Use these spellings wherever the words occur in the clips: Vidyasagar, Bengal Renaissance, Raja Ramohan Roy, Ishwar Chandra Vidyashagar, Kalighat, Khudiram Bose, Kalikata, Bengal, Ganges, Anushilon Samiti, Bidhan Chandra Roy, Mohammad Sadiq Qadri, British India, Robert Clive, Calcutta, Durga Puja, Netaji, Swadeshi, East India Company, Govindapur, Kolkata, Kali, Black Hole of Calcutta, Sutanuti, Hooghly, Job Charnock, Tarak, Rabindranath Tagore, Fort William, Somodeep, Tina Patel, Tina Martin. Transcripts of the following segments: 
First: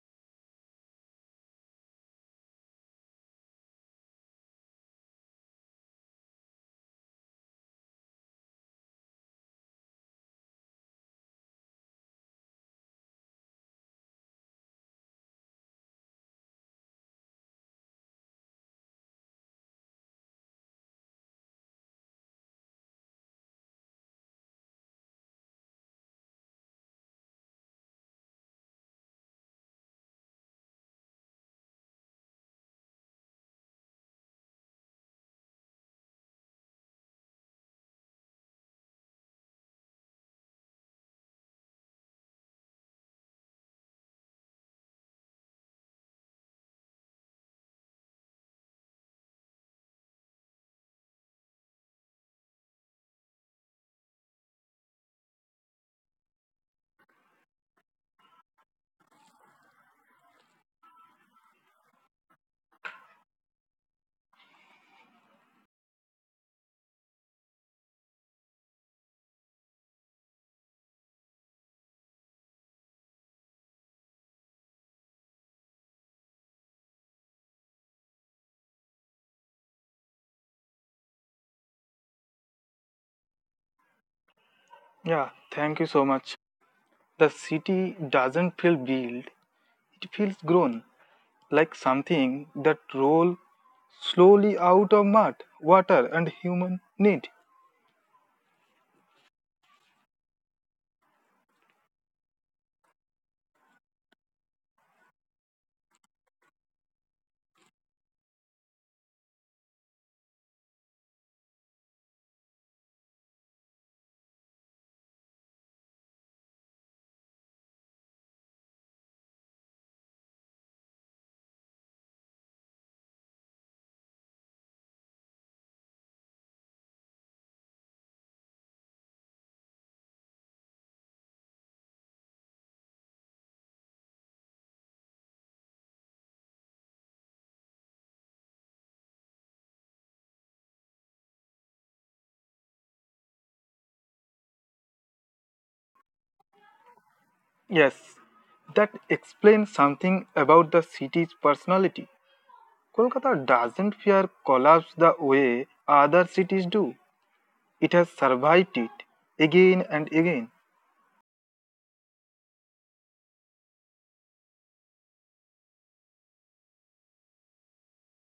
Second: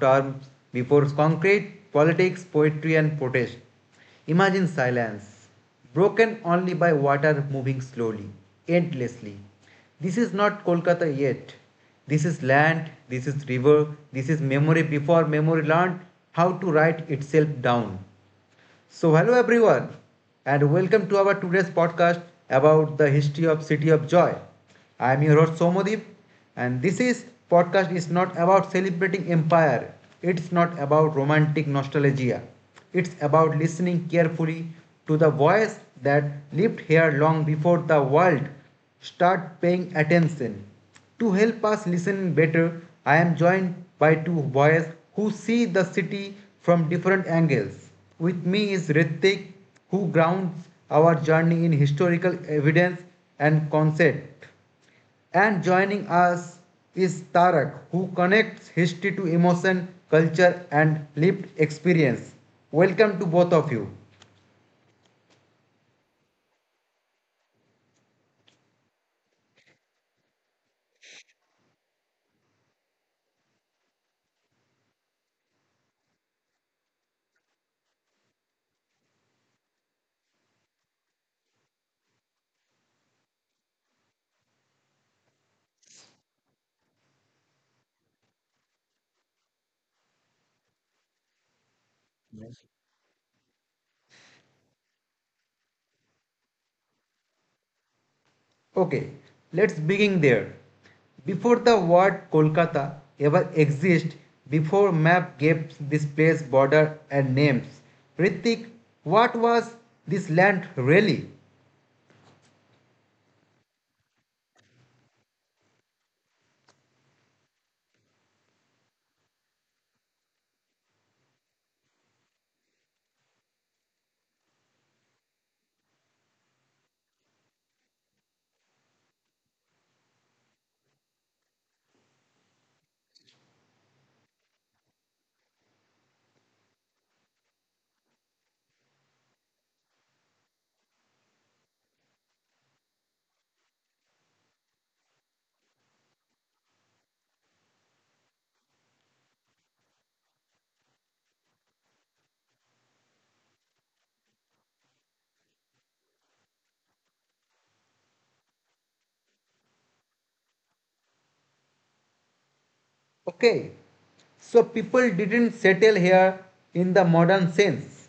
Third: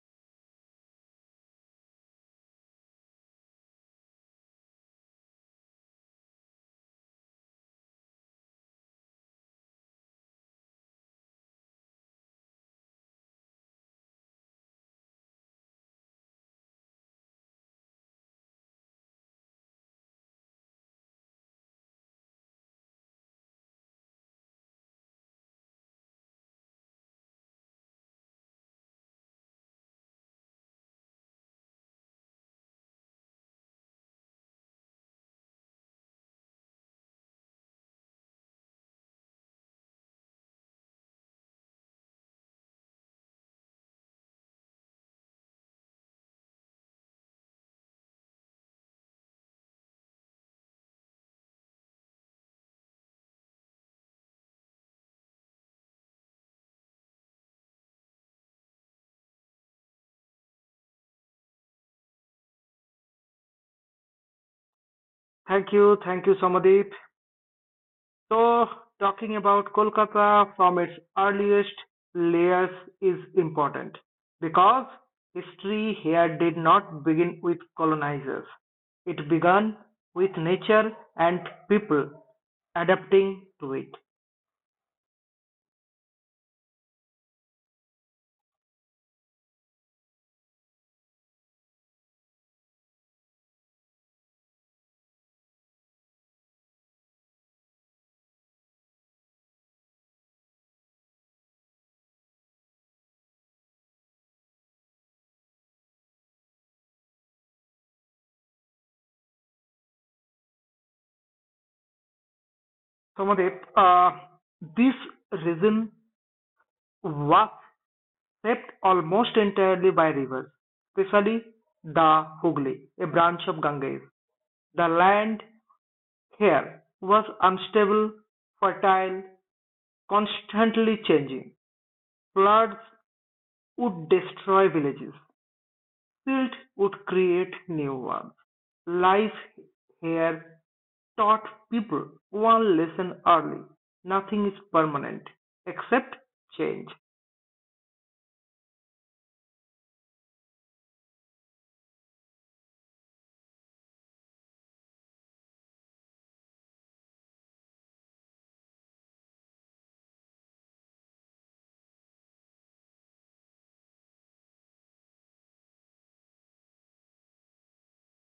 terms, before concrete, politics, poetry, and protest. Imagine silence, broken only by water moving slowly, endlessly. This is not Kolkata yet. This is land, this is river, this is memory before memory learned how to write itself down. So hello everyone and welcome to our today's podcast about the history of City of Joy. I am your host Somodeep, and this is podcast is not about celebrating empire. It's not about romantic nostalgia. It's about listening carefully to the voice that lived here long before the world start paying attention. To help us listen better, I am joined by two boys who see the city from different angles. With me is Ritik, who grounds our journey in historical evidence and concept. And joining us is Tarak, who connects history to emotion, culture, and lived experience. Welcome to both of you. Thank you. Thank you, Somadeep. So, talking about Kolkata from its earliest layers is important because history here did not begin with colonizers. It began with nature and people adapting to it. Yeah, thank you so much. The city doesn't feel built, it feels grown, like something that rolls slowly out of mud, water, and human need. Okay, let's begin there. Before the word Kolkata ever exists, before map gave this place border and names, Ritik, what was this land really? Somadeep, this region was shaped almost entirely by rivers, especially the Hooghly, a branch of Ganges. The land here was unstable, fertile, constantly changing; floods would destroy villages, fields would create new ones. Life here taught people one lesson early: nothing is permanent except change. Yes, that explains something about the city's personality. Kolkata doesn't fear collapse the way other cities do, it has survived it again and again. Okay, so people didn't settle here in the modern sense.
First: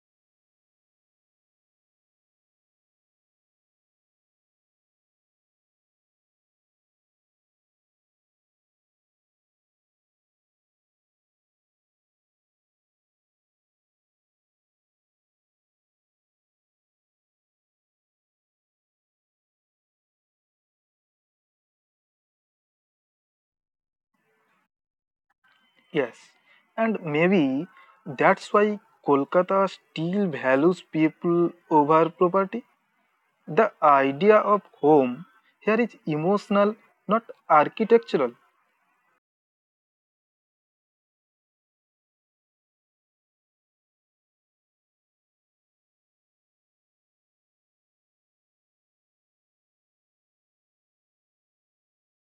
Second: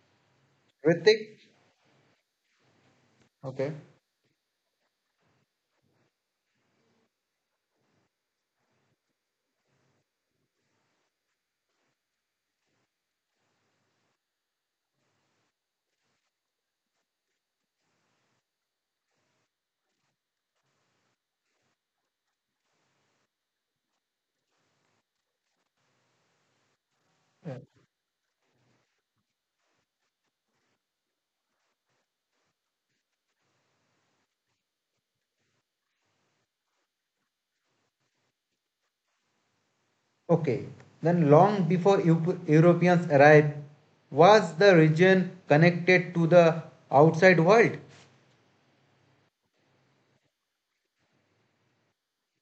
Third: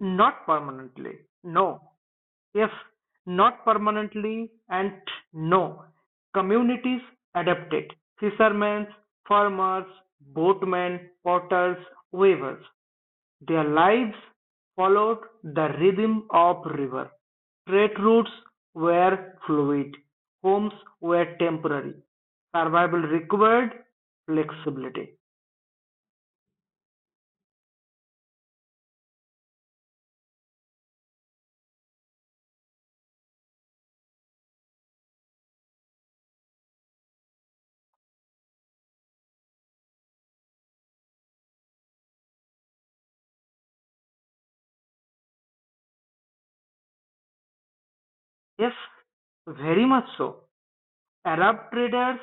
Not permanently, Ritik, no. If not okay, permanently and no, communities adapted: fishermen, farmers, boatmen, potters, weavers. Their lives followed the rhythm of river. Trade routes were fluid. Homes were temporary. Survival required flexibility. Yes, and maybe that's why Kolkata still values people over property. The idea of home here is emotional, not architectural, okay. Then long before Europeans arrived, was the region connected to the outside world? Yes, very much so. Arab traders,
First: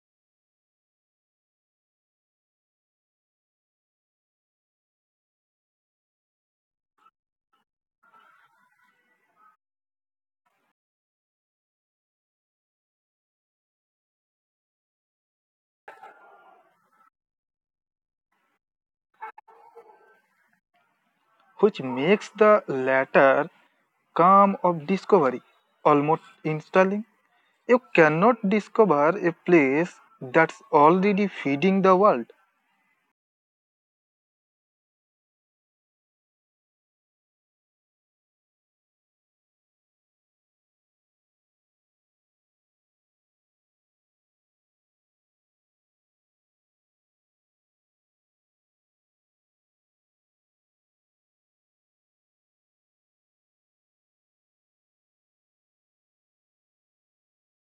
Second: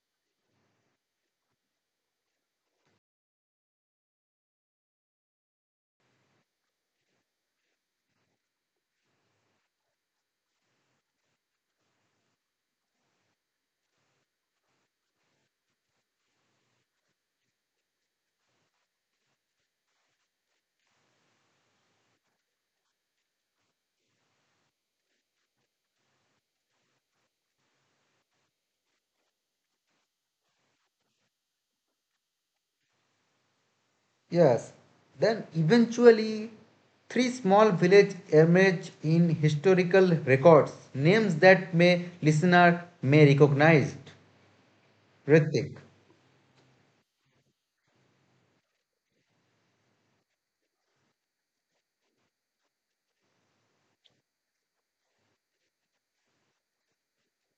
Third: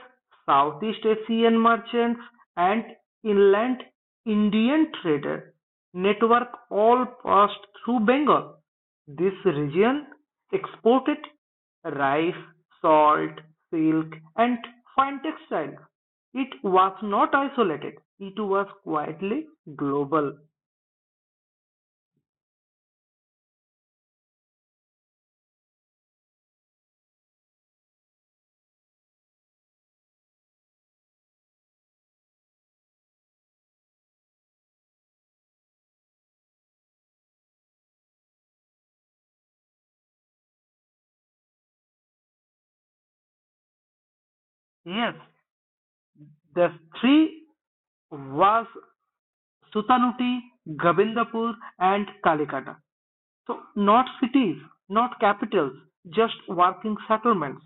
Southeast Asian merchants, and inland Indian trader network all passed through Bengal. This region exported rice, salt, silk, and fine textiles. It was not isolated, it was quietly global. which makes the latter calm of discovery almost installing. You cannot discover a place that's already feeding the world. Yes. Then eventually, three small villages emerge in historical records, names that may listener may recognize. Yes, Ritik. the three was Sutanuti, Govindapur, and Kalikata. So, not cities, not capitals, just working settlements.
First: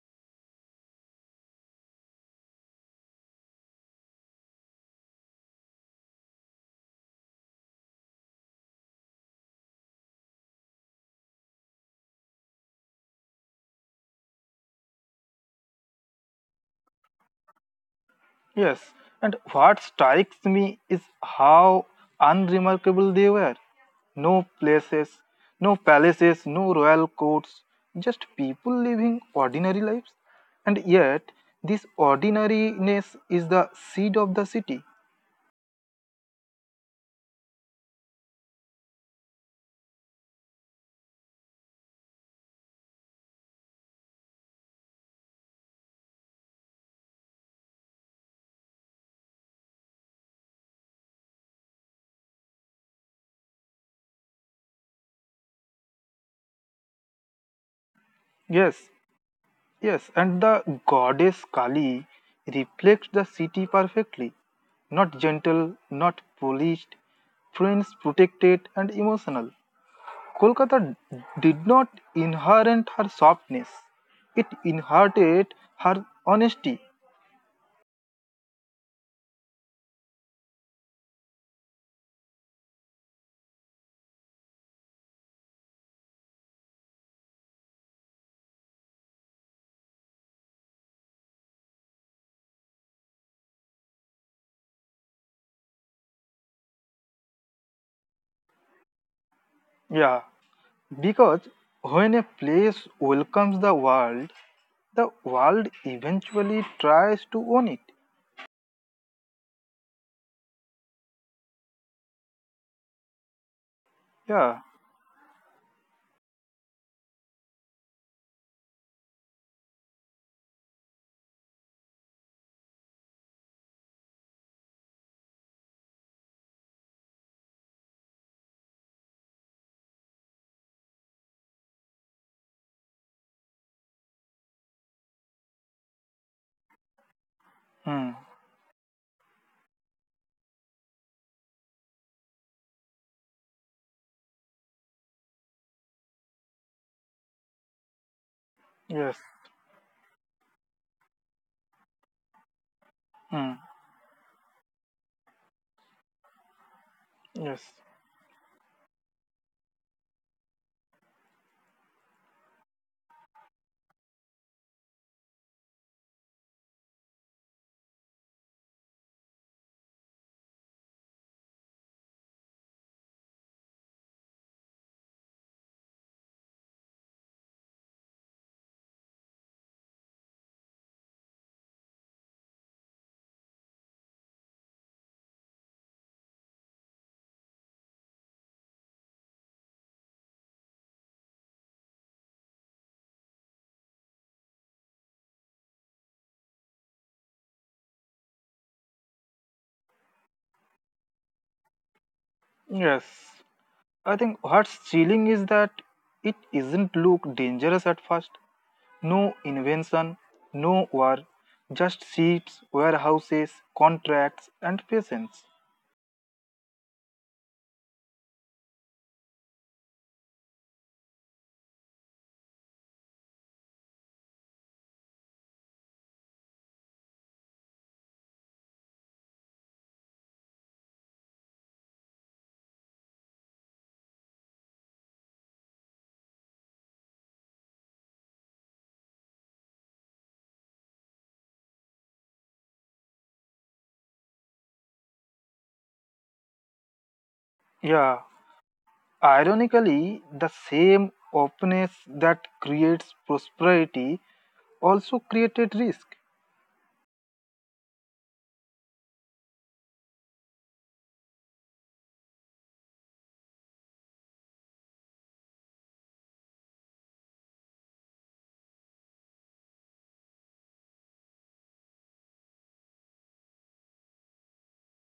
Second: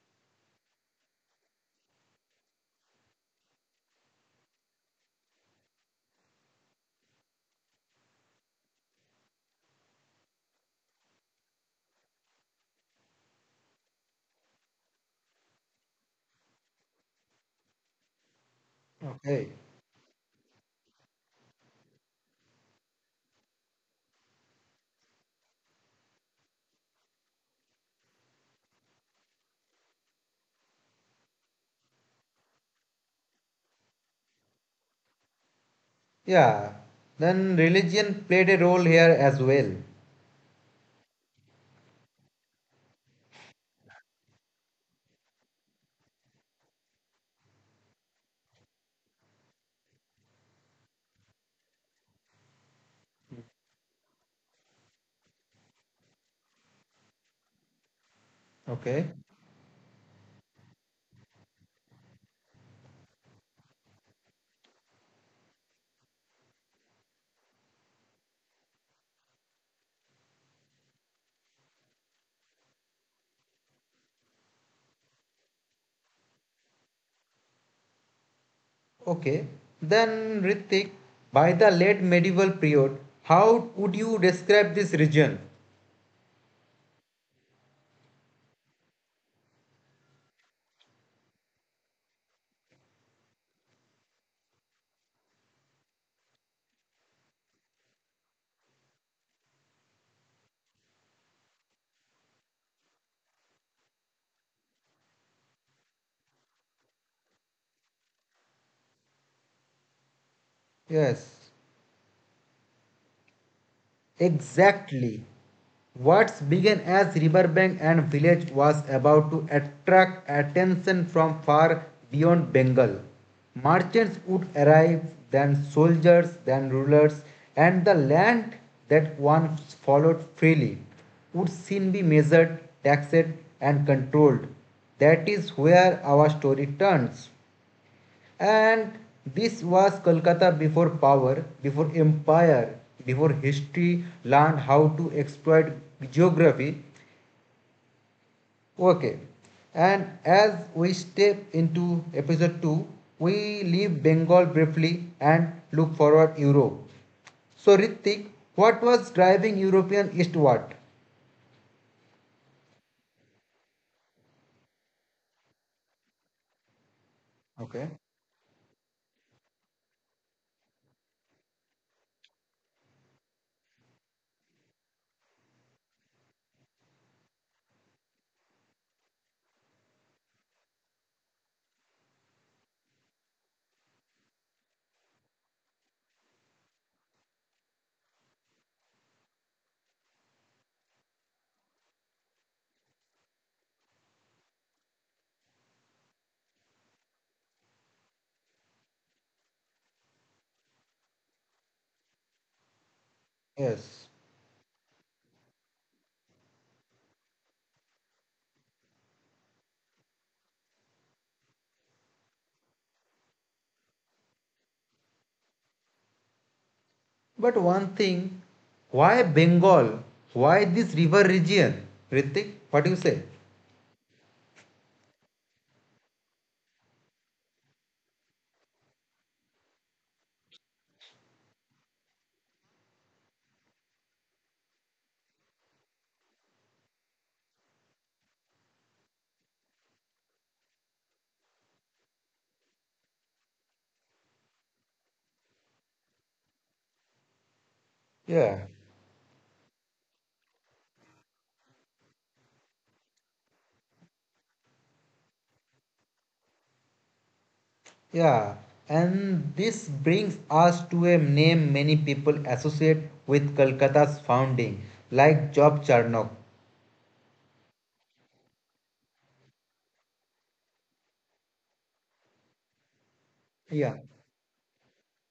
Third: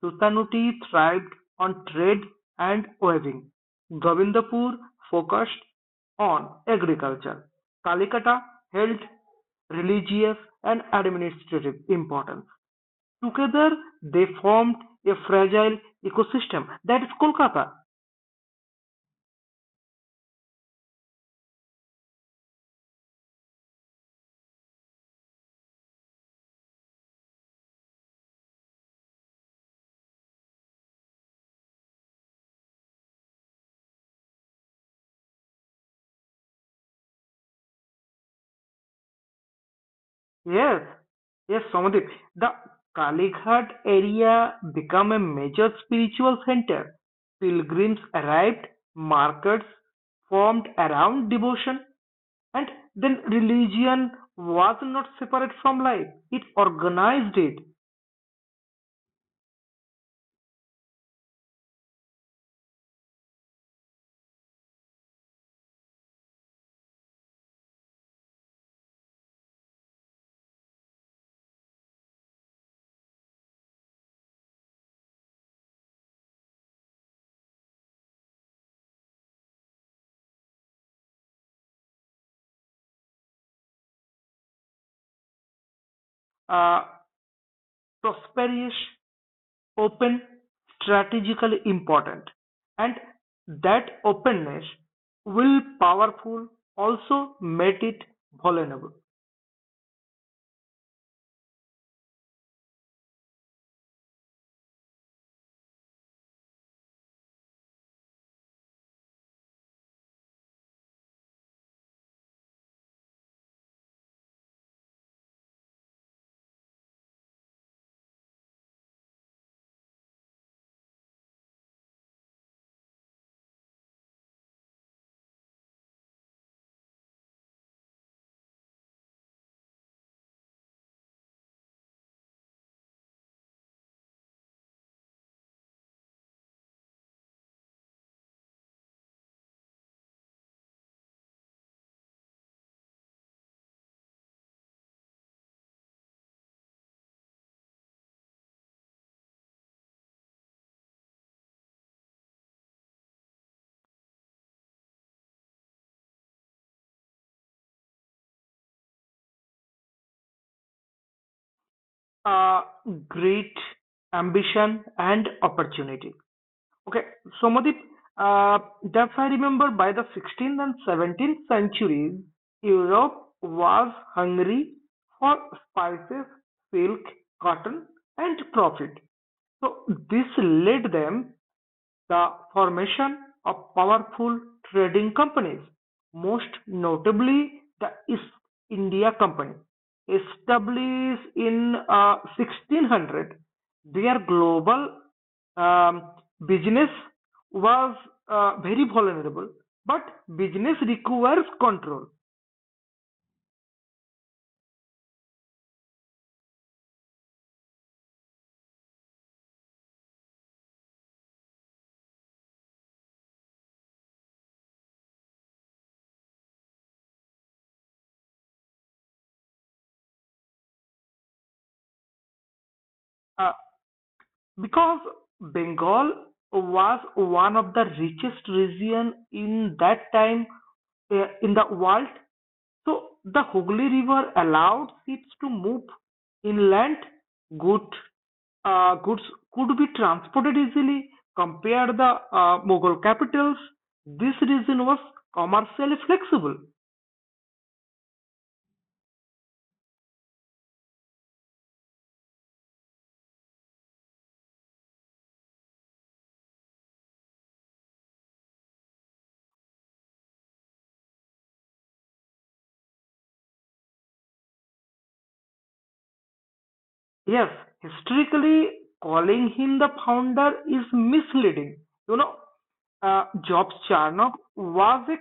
Sultanate thrived on trade and weaving. Govindapur focused on agriculture. Kalikata held religious and administrative importance. Together, they formed a fragile ecosystem that is Kolkata. Yes, and Okay. what strikes me is how unremarkable they were. No places, no palaces, no royal courts, just people living ordinary lives. And yet, this ordinariness is the seed of the city. Yeah. Then religion played a role here as well. Yes, yes, Somadip. The Kalighat area became a major spiritual center. Pilgrims arrived, markets formed around devotion, and then religion was not separate from life. It organized it, Yes, Okay. yes, and the goddess Kali reflects the city perfectly. Not gentle, not polished, friends protected and emotional. Kolkata did not inherit her softness, it inherited her honesty. Okay. Then Ritik, by the late medieval period, how would you describe this region? uh, Prosperous, open, strategically important, and that openness, will powerful, also made it vulnerable. Yeah, because when a place welcomes the world eventually tries to own it. Yes. Yeah. Exactly. What began as riverbank and village was about to attract attention from far beyond Bengal. Merchants would arrive, then soldiers, then rulers, and the land that once followed freely would soon be measured, taxed, and controlled. That is where our story turns. Hmm. And this was Kolkata before power, before empire, before history learned how to exploit geography. Okay. Yes. And as we step into episode 2, we Hmm. leave Bengal briefly and look forward Europe. So Yes. Ritik, what was driving European eastward? uh, Great ambition and opportunity. Okay, Somadip, Okay. uh, that's I remember by the 16th and 17th centuries, Europe was hungry for spices, silk, cotton, and profit. So this led them the formation of powerful trading companies, most notably the East India Company. Established in 1600, their global um, business was very vulnerable, but business requires control. Yes. Yes. I think what's chilling is that it isn't look dangerous at first. No invention, no war, just seats, warehouses, contracts, and patience. But one thing, why Bengal? Why this river region? Ritik, what do you say? Uh, because Bengal was one of the richest region in that time in the world. So the Hooghly River allowed ships to move inland. Good, Goods could be transported easily. Compare the Mughal capitals. This region was commercially flexible. Yeah, Yeah. ironically, the same openness that creates prosperity also created risk. Yeah, and this brings us to a name many people associate with Kolkata's founding, like Job Charnock. Yes, historically, calling him the founder is misleading. You know, Jobs Yeah. Charnock was a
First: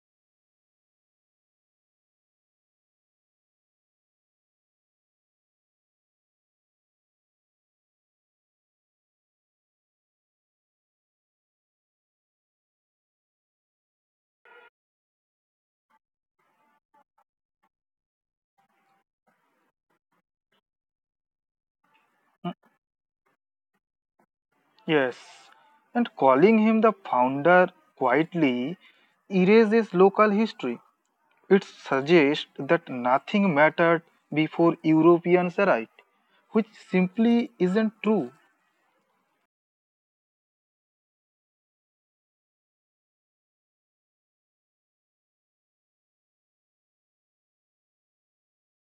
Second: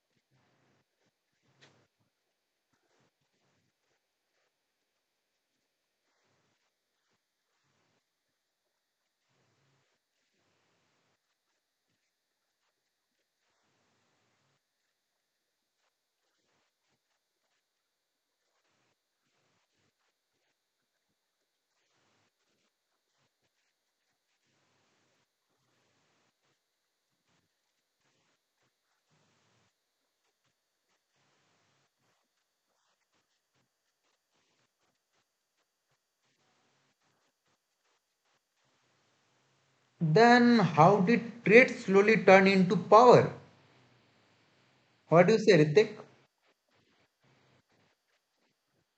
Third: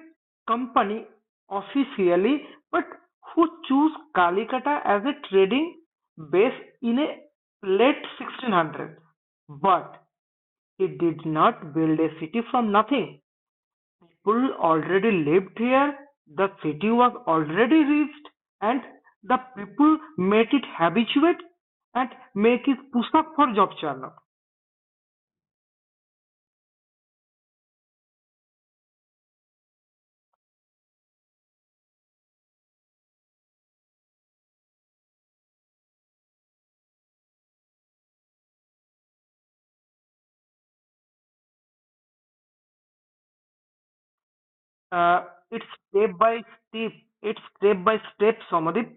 company officially, but who chose Calicutta as a trading base in a late 1600s. But he did not build a city from nothing. People already lived here, the city was already reached, and the people made it habituate and make it push up for job churn up. Yes, and calling him the founder quietly erases local history. It suggests that nothing mattered before Europeans arrived, which simply isn't true. Then how did trade slowly turn into power? Uh, What do you say, it's Ritik? step by step. It's step by step, Somadip,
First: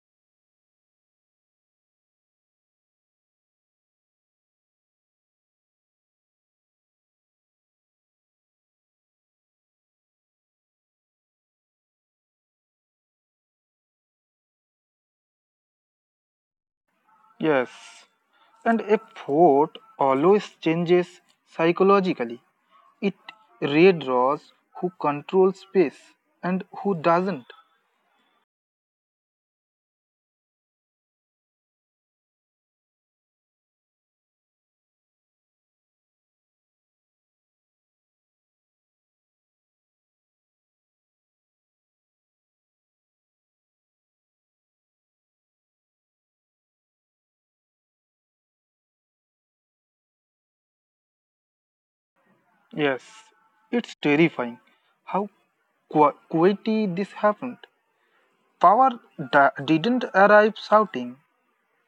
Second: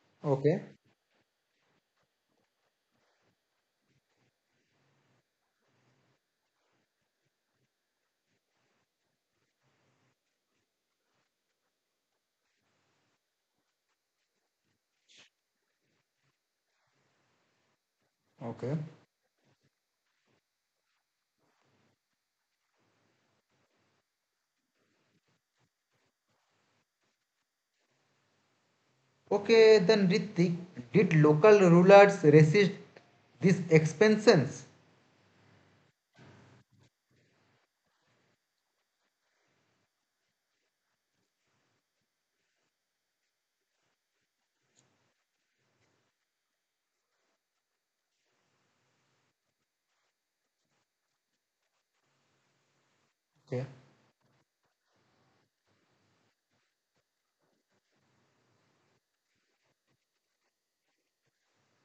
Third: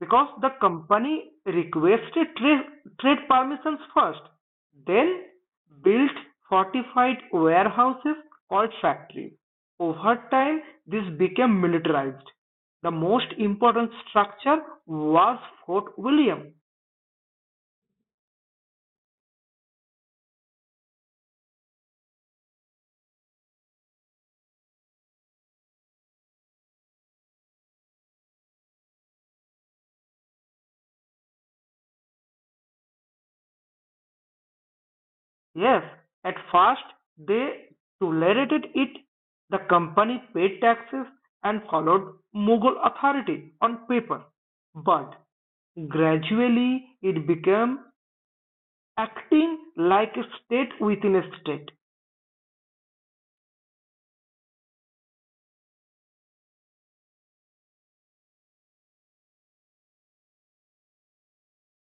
because the Okay. company requested trade permissions first, then built fortified warehouses called factory. Over time, this became militarized. The most important structure was Fort William. Yes, Okay. and a fort always changes psychologically. It redraws who controls space and who doesn't. Okay, then Ritik, did local rulers resist these expansions? Yes, at first they tolerated it. The company paid taxes and followed Mughal authority on paper, but gradually it became acting like a state within a state, Yes, Okay. it's terrifying how quickly this happened. Power didn't arrive shouting,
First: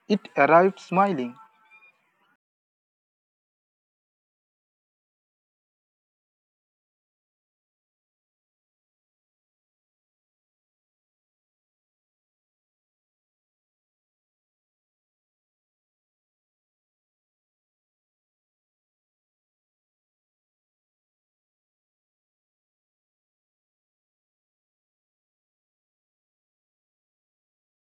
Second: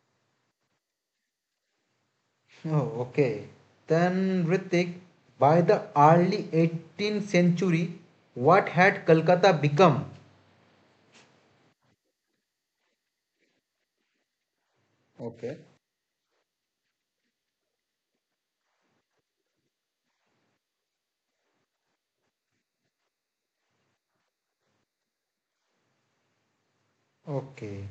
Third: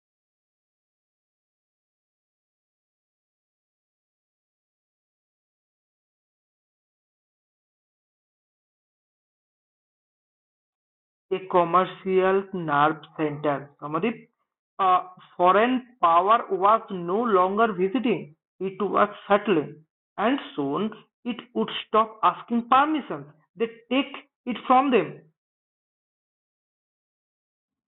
it arrived smiling. Oh, okay. Then Ritik, by the early 18th century, what had Kolkata become? a commercial nerve center. Samadip, a Okay. foreign power was no longer visiting, it was settling, and soon it would stop asking permission. They take it from them. Okay.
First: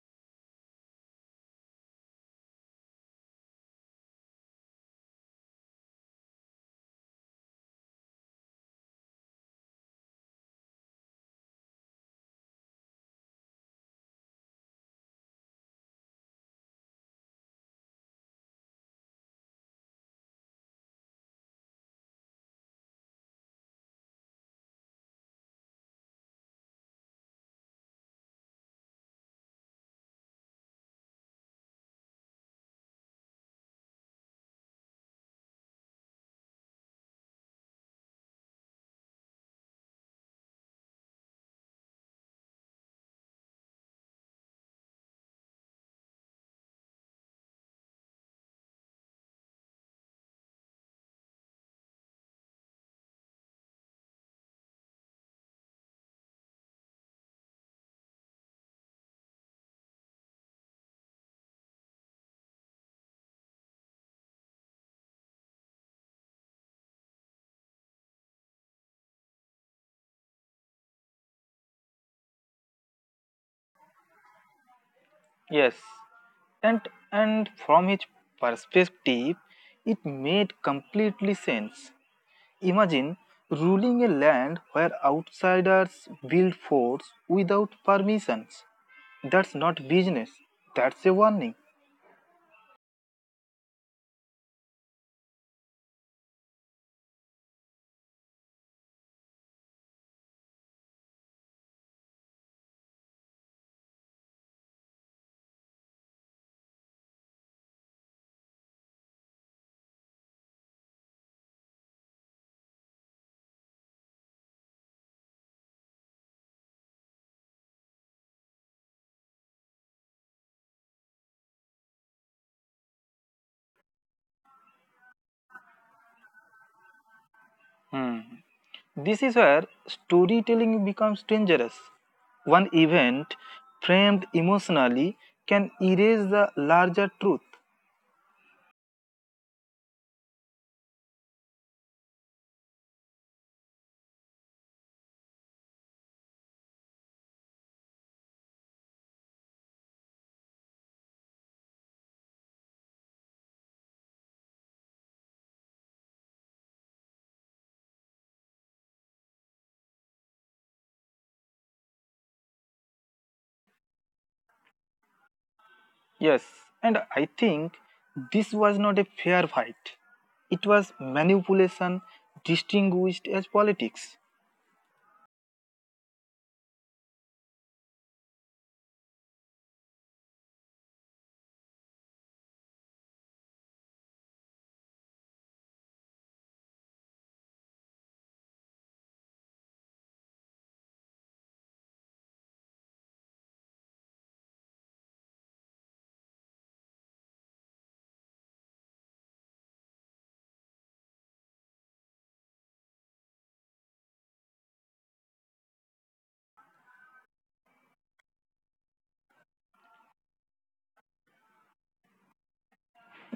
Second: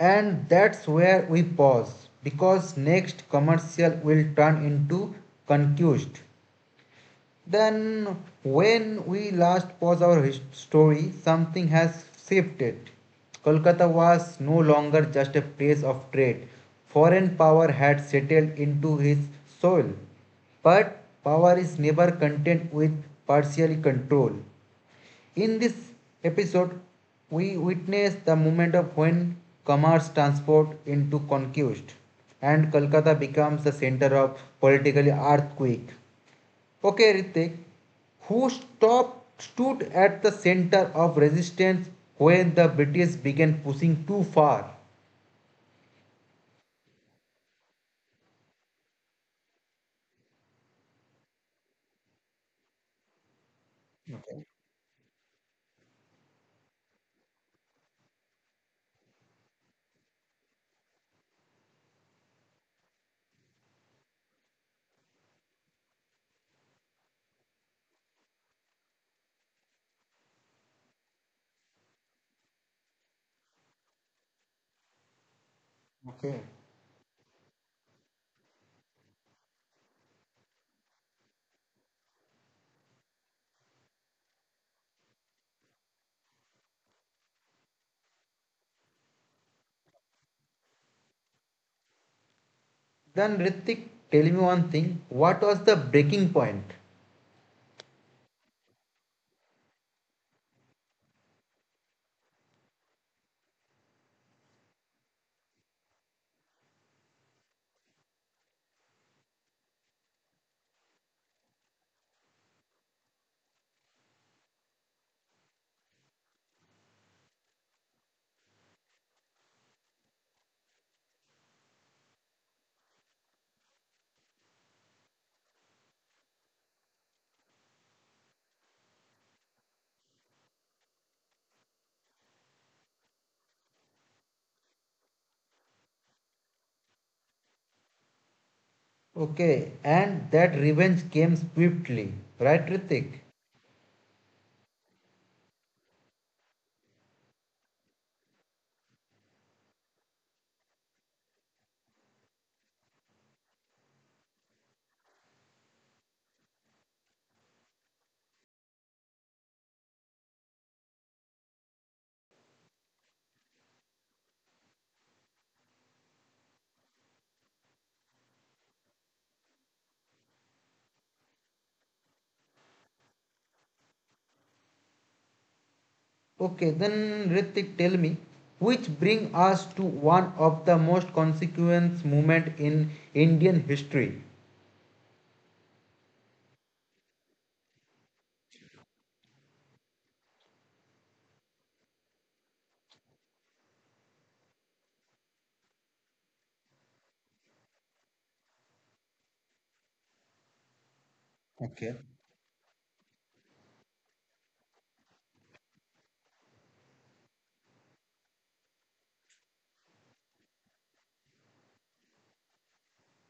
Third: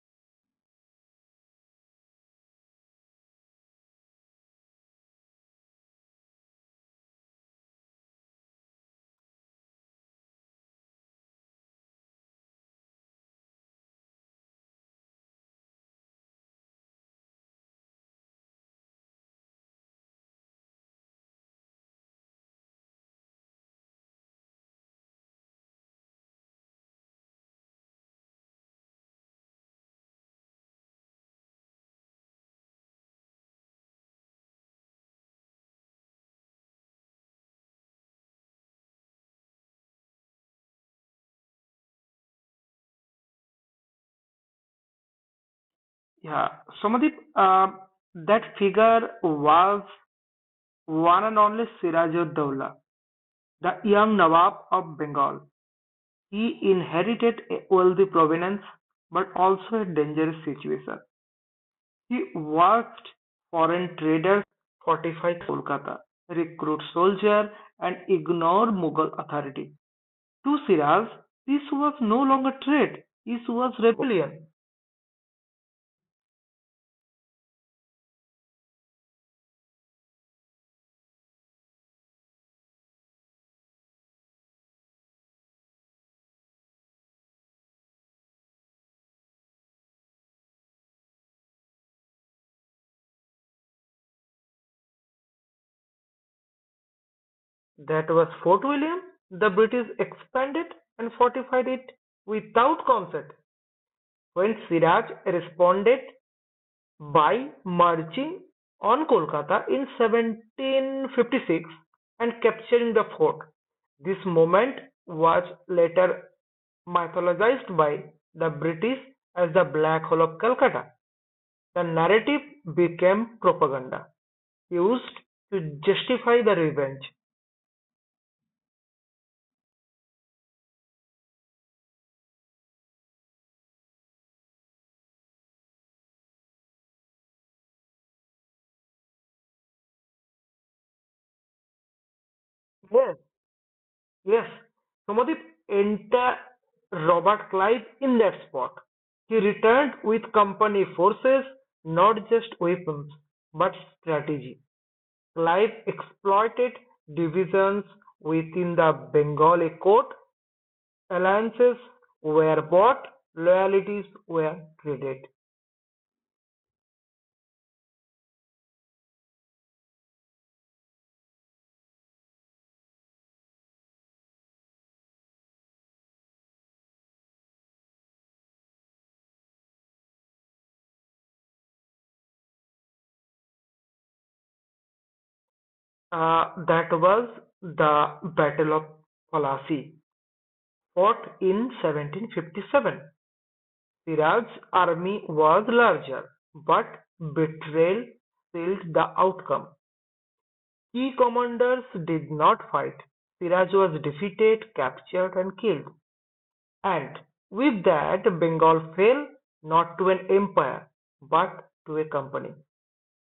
And that's where we pause because next commercial will turn into confused. Then, when we last pause our story, something has shifted. Kolkata was no longer just a place of trade, foreign power had settled into his soul. But power is never content with partial control. In this episode, we witness the moment of when commerce transport into conquest and Kolkata becomes the center of political earthquake. Okay, Ritik, who stood at the center of resistance when the British began pushing too far? Yeah. Somadeep, that figure was one and only Sirajud-Dowla, the young Nawab of Bengal. He inherited a wealthy provenance but also a dangerous situation. He worked foreign traders, fortified Kolkata, recruit soldiers, and ignore Mughal authority. To Siraj, this was no longer trade, this was rebellion. Yes, and, and from his perspective, it made completely sense. Imagine ruling a land where outsiders build forts without permissions. That's not business, that's a warning. Then Ritik, tell me one thing, what was the breaking point? That was Fort William; the British expanded and fortified it without concert when Siraj responded by marching on Kolkata in 1756 and capturing the fort. This moment was later mythologized by the British as the Black Hole of Calcutta. The narrative became propaganda, used to justify the revenge. Hmm. This is where storytelling becomes dangerous. One event framed emotionally can erase the larger truth. Okay, and that revenge came swiftly, right Yes, Ritik? yes, Somodip, enter Robert Clive in that spot. He returned with company forces, not just weapons, but strategy. Clive exploited divisions within the Bengali court, alliances were bought, loyalties were traded. Yes, and I think this was not a fair fight. It was manipulation distinguished as politics. Okay, then Ritik, tell me, which bring us to one of the most consequence movement in Indian history. That was the Battle of Plassey fought in 1757. Siraj's army was larger, but betrayal sealed the outcome. Key commanders did not fight. Siraj was defeated, captured and killed. And with that Bengal fell not to an empire but to a company.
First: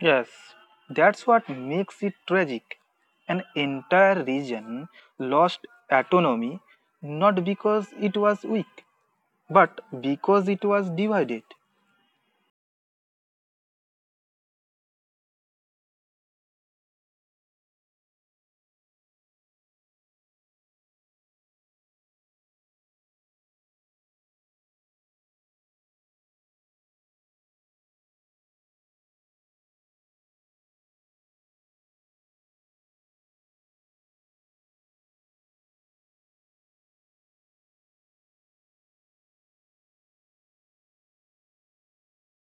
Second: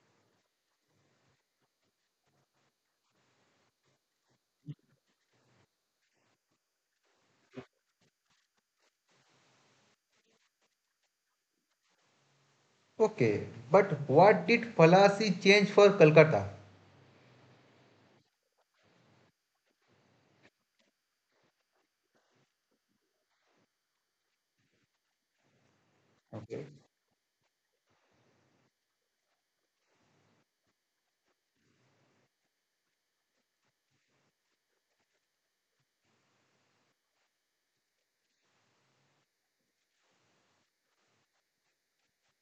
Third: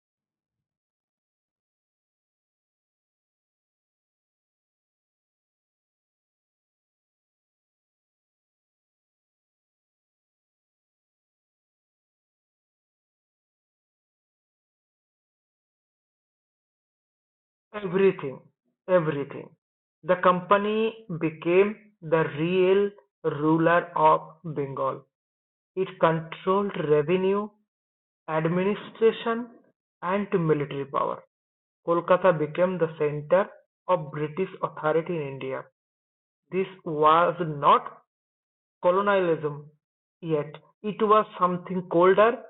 Yes, that's what makes it tragic. An entire region lost autonomy not because it was weak, but because it was divided. Okay, but what did Phalasi change for Calcutta? Everything, everything. The company became the real ruler of Bengal. It controlled revenue, administration and military power, Kolkata became the center of British authority in India. This was not colonialism yet, it was something colder,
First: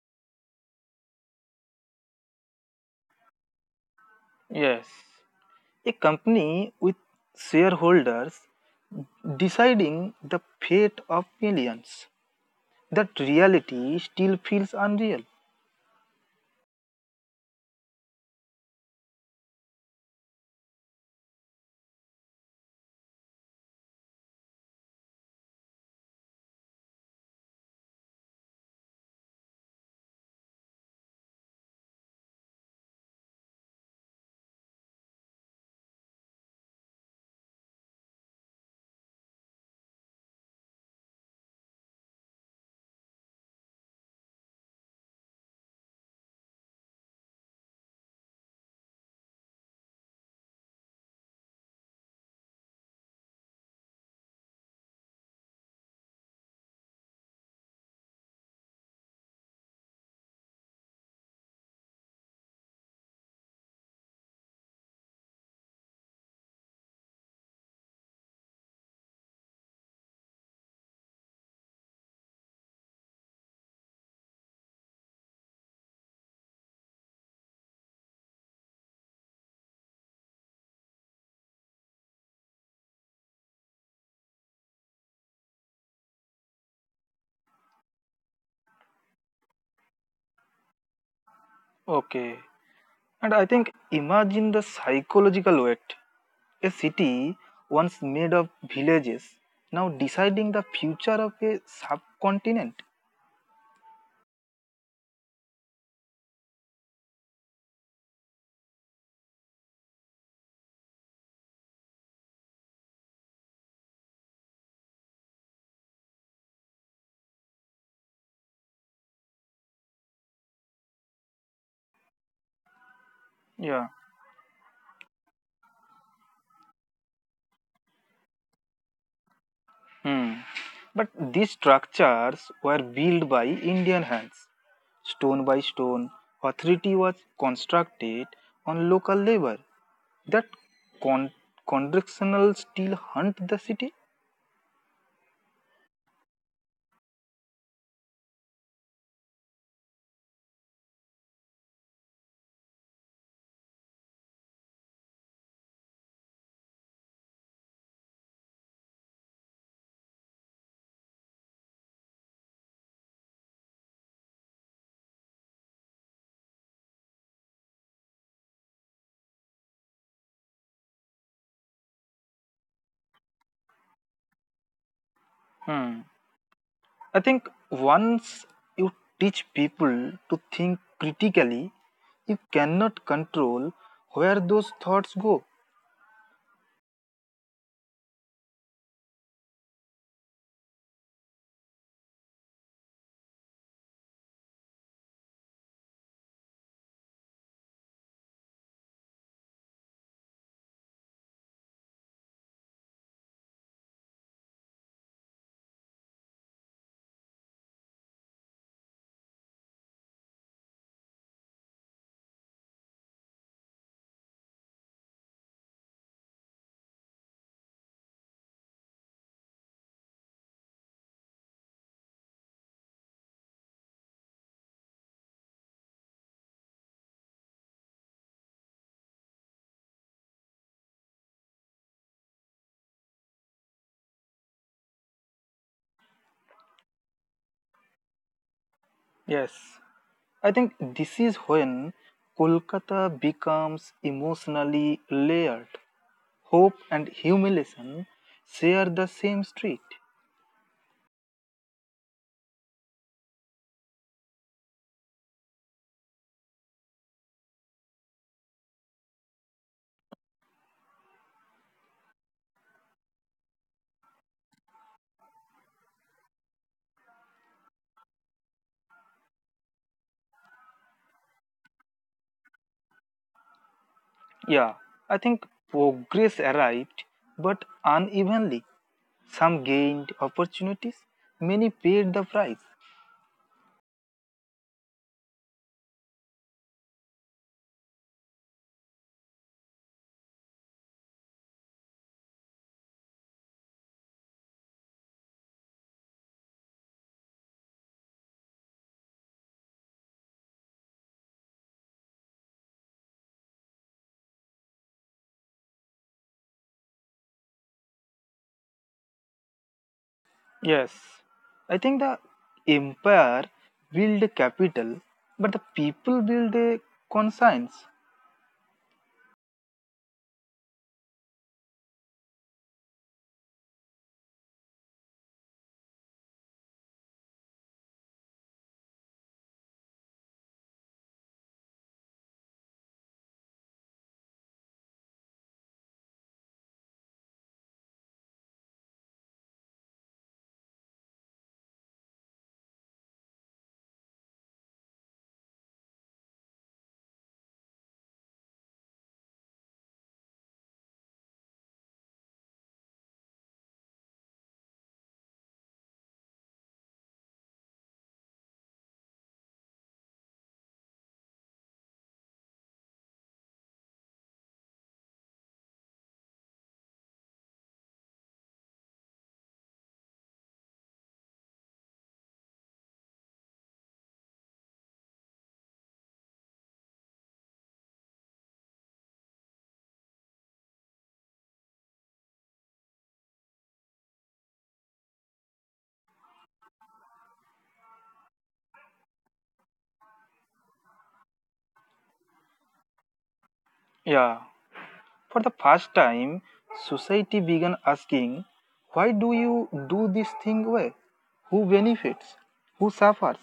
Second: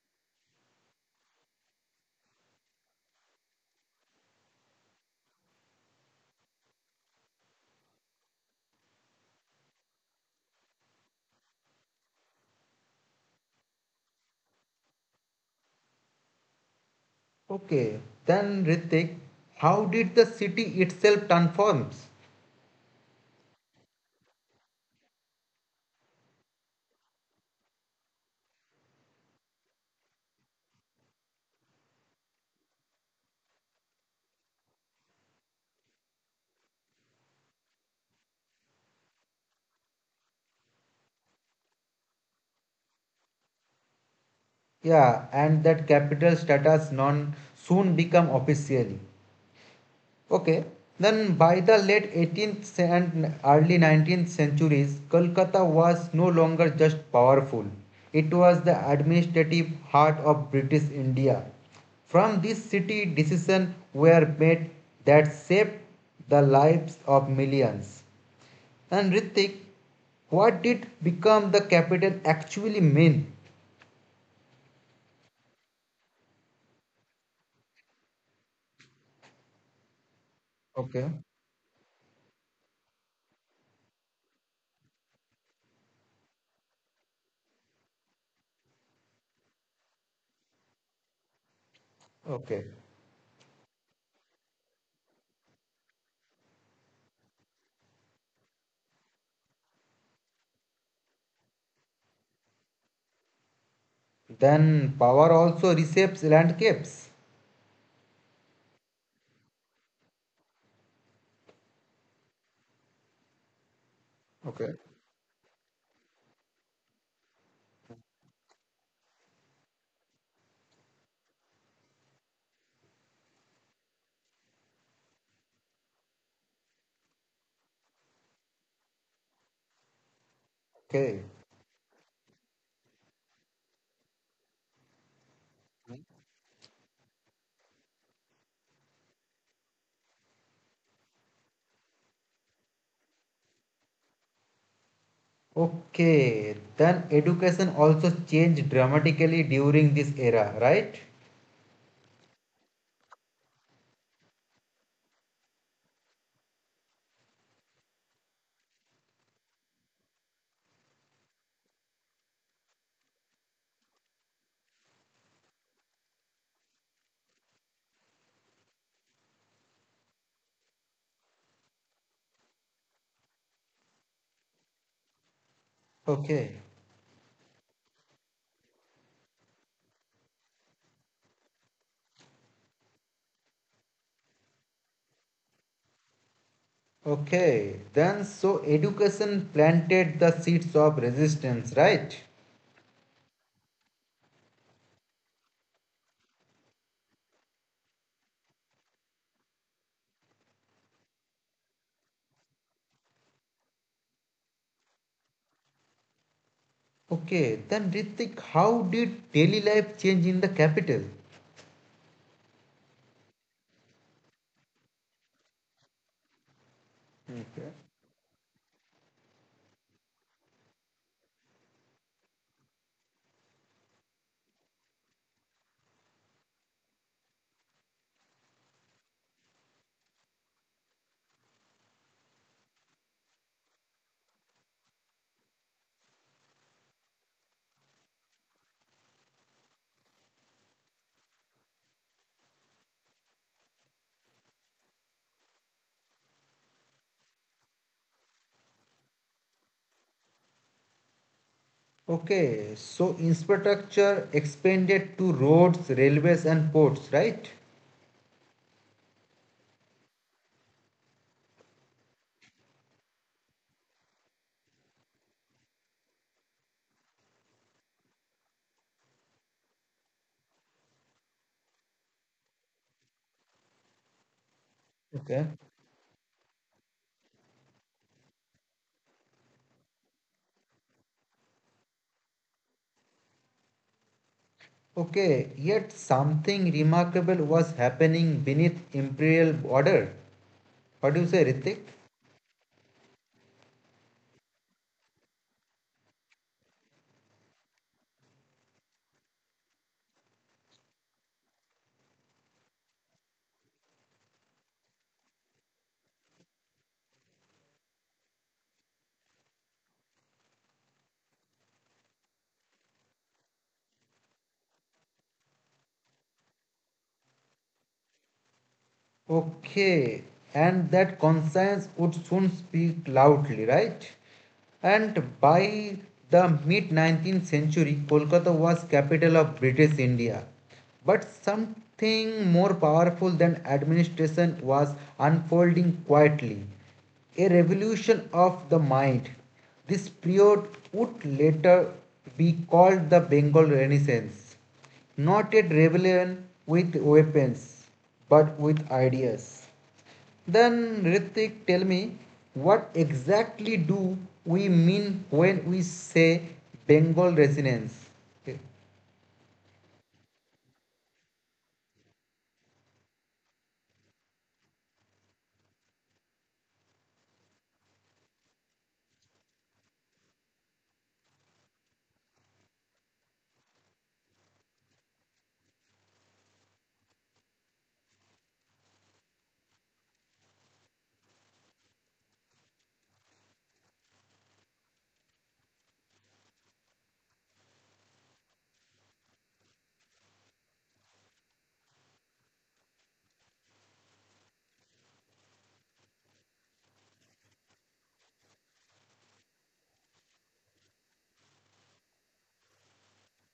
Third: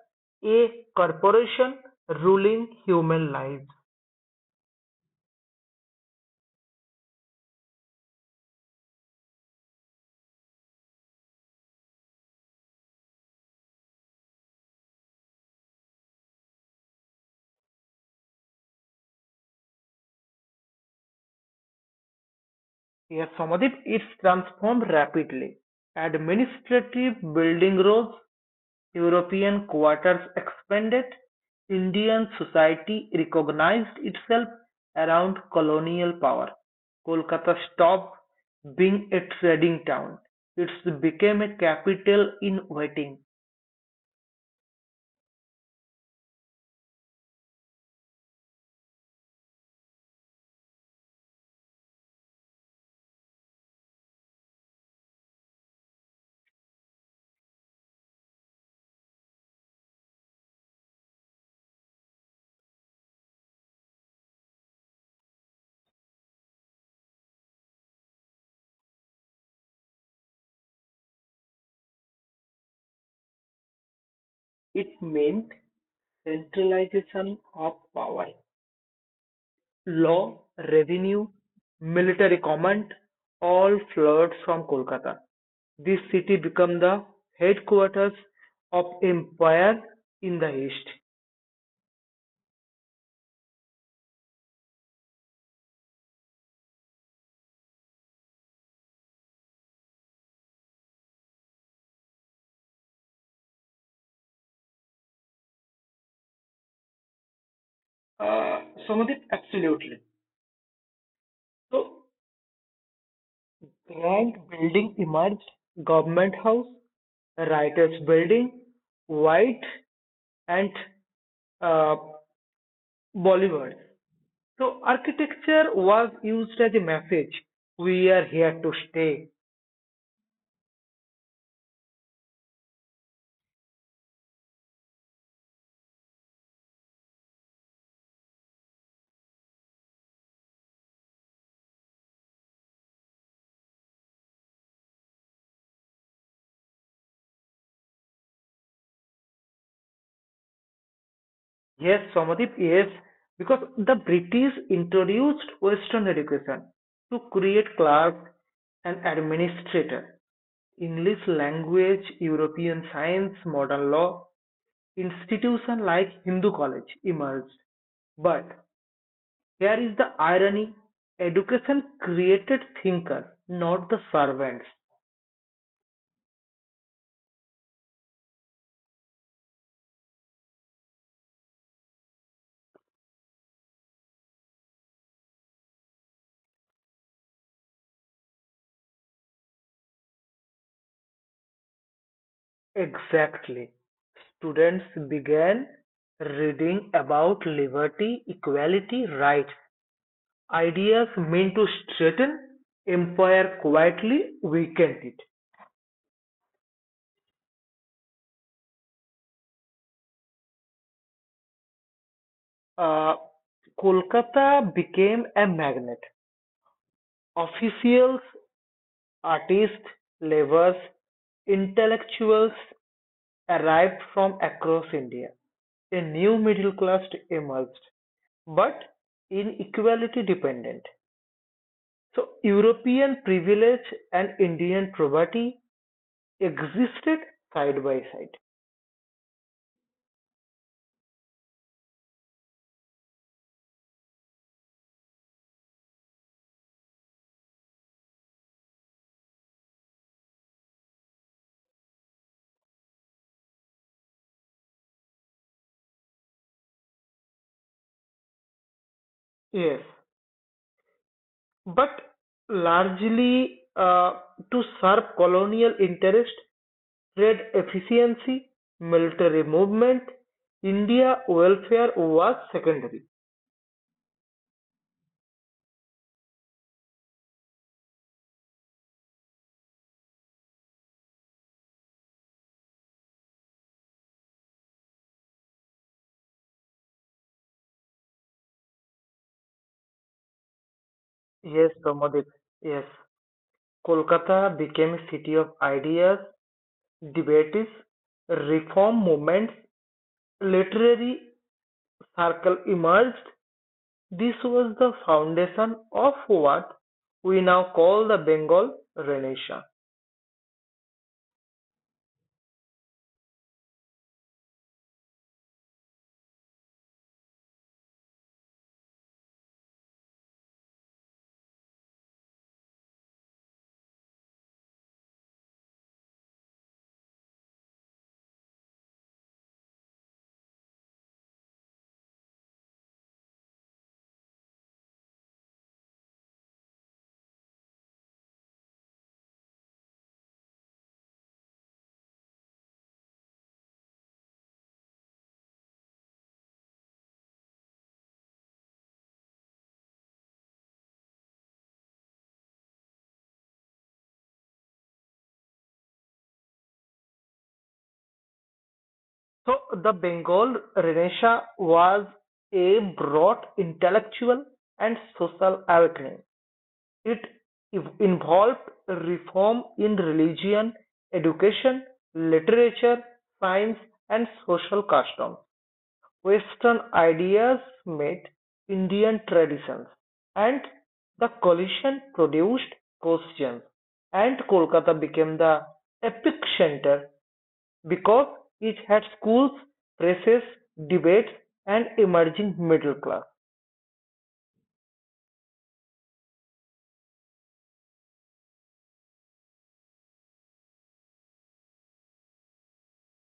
a corporation ruling human lives. Yes, a company with shareholders deciding the fate of millions. That reality still feels unreal. Okay, then Ritik, how did the city itself transforms? Yes, Samadip, it's transformed rapidly. Administrative building rose, European quarters expanded, Indian society recognized itself around colonial power. Kolkata stopped being a trading town. It became a capital in waiting. Yeah, and that capital status non soon become officially. Okay. Then by the late 18th and early 19th centuries, Kolkata was no longer just powerful. It was the administrative heart of British India. From this city, decisions were made that shaped the lives of millions. And Ritik, what did become the capital actually mean? It meant centralization of power. Law, Okay, revenue, military command all flowed from Kolkata. This city became the headquarters of empire in the east. Okay, okay. and I think imagine the psychological weight. A city once made of villages, now deciding the future of a subcontinent. Then power also reshapes landscapes. Uh, Somodip, absolutely. So, grand building emerged, government house, writers building, white and uh, Bollywood. Yeah. So, architecture was used as a message. We are here to stay. Hmm. But these structures were built by Indian hands. Stone by stone, authority was constructed on local labor. That con- contractional still hunt the city. Okay, then education also changed dramatically during this era, right? Yes, Somadip, yes, because the British introduced Western education to create clerk and administrator, English language, European science, modern law, institution like Hindu College emerged. But here is the irony, education created thinkers, not the servants. Hmm. Okay, I think once you teach people to think critically, you cannot control where those thoughts go. okay, then so education planted the seeds of resistance, right? Exactly. Students began reading about liberty, equality, rights, ideas meant to straighten empire quietly weakened it. Okay, then Ritik, how did daily life change in the capital? Uh, Kolkata became a magnet. Officials, artists, laborers, intellectuals arrived from across India. A new middle class emerged, but inequality dependent. So European privilege and Indian poverty existed side by side. Yes, I think this is when Kolkata becomes emotionally layered. Hope and humiliation share the same street. Okay, so infrastructure expanded to roads, railways, and ports, right? Yes, but largely to serve colonial interest, trade efficiency, military movement, India welfare was secondary. Yeah, I Okay. think progress arrived but unevenly. Some gained opportunities, many paid the price. Okay, yet something remarkable was happening beneath imperial order. What do you say, Ritik? Yes, Pramodip. Yes, Kolkata became a city of ideas debates, reform movements, literary circle emerged. This was the foundation of what we now call the Bengal Renaissance. Yes, I think the empire build capital, but the people build a conscience. Okay, and that conscience would soon speak loudly, right? And by the mid 19th century, Kolkata was capital of British India. But something more powerful than administration was unfolding quietly a revolution of the mind. This period would later be called the Bengal Renaissance. Not a rebellion with weapons, but with ideas. Then Ritik, tell me, what exactly do we mean when we say Bengal resonance? Okay. So the Bengal Renaissance was a broad intellectual and social awakening. It involved reform in religion, education, literature, science, and social customs. Western ideas met Indian traditions, and the collision produced questions, and Kolkata became the epic center because it had schools, presses, debates, and emerging middle class. Yeah, for the first time, society began asking, why do you do this thing way? Who benefits? Who suffers?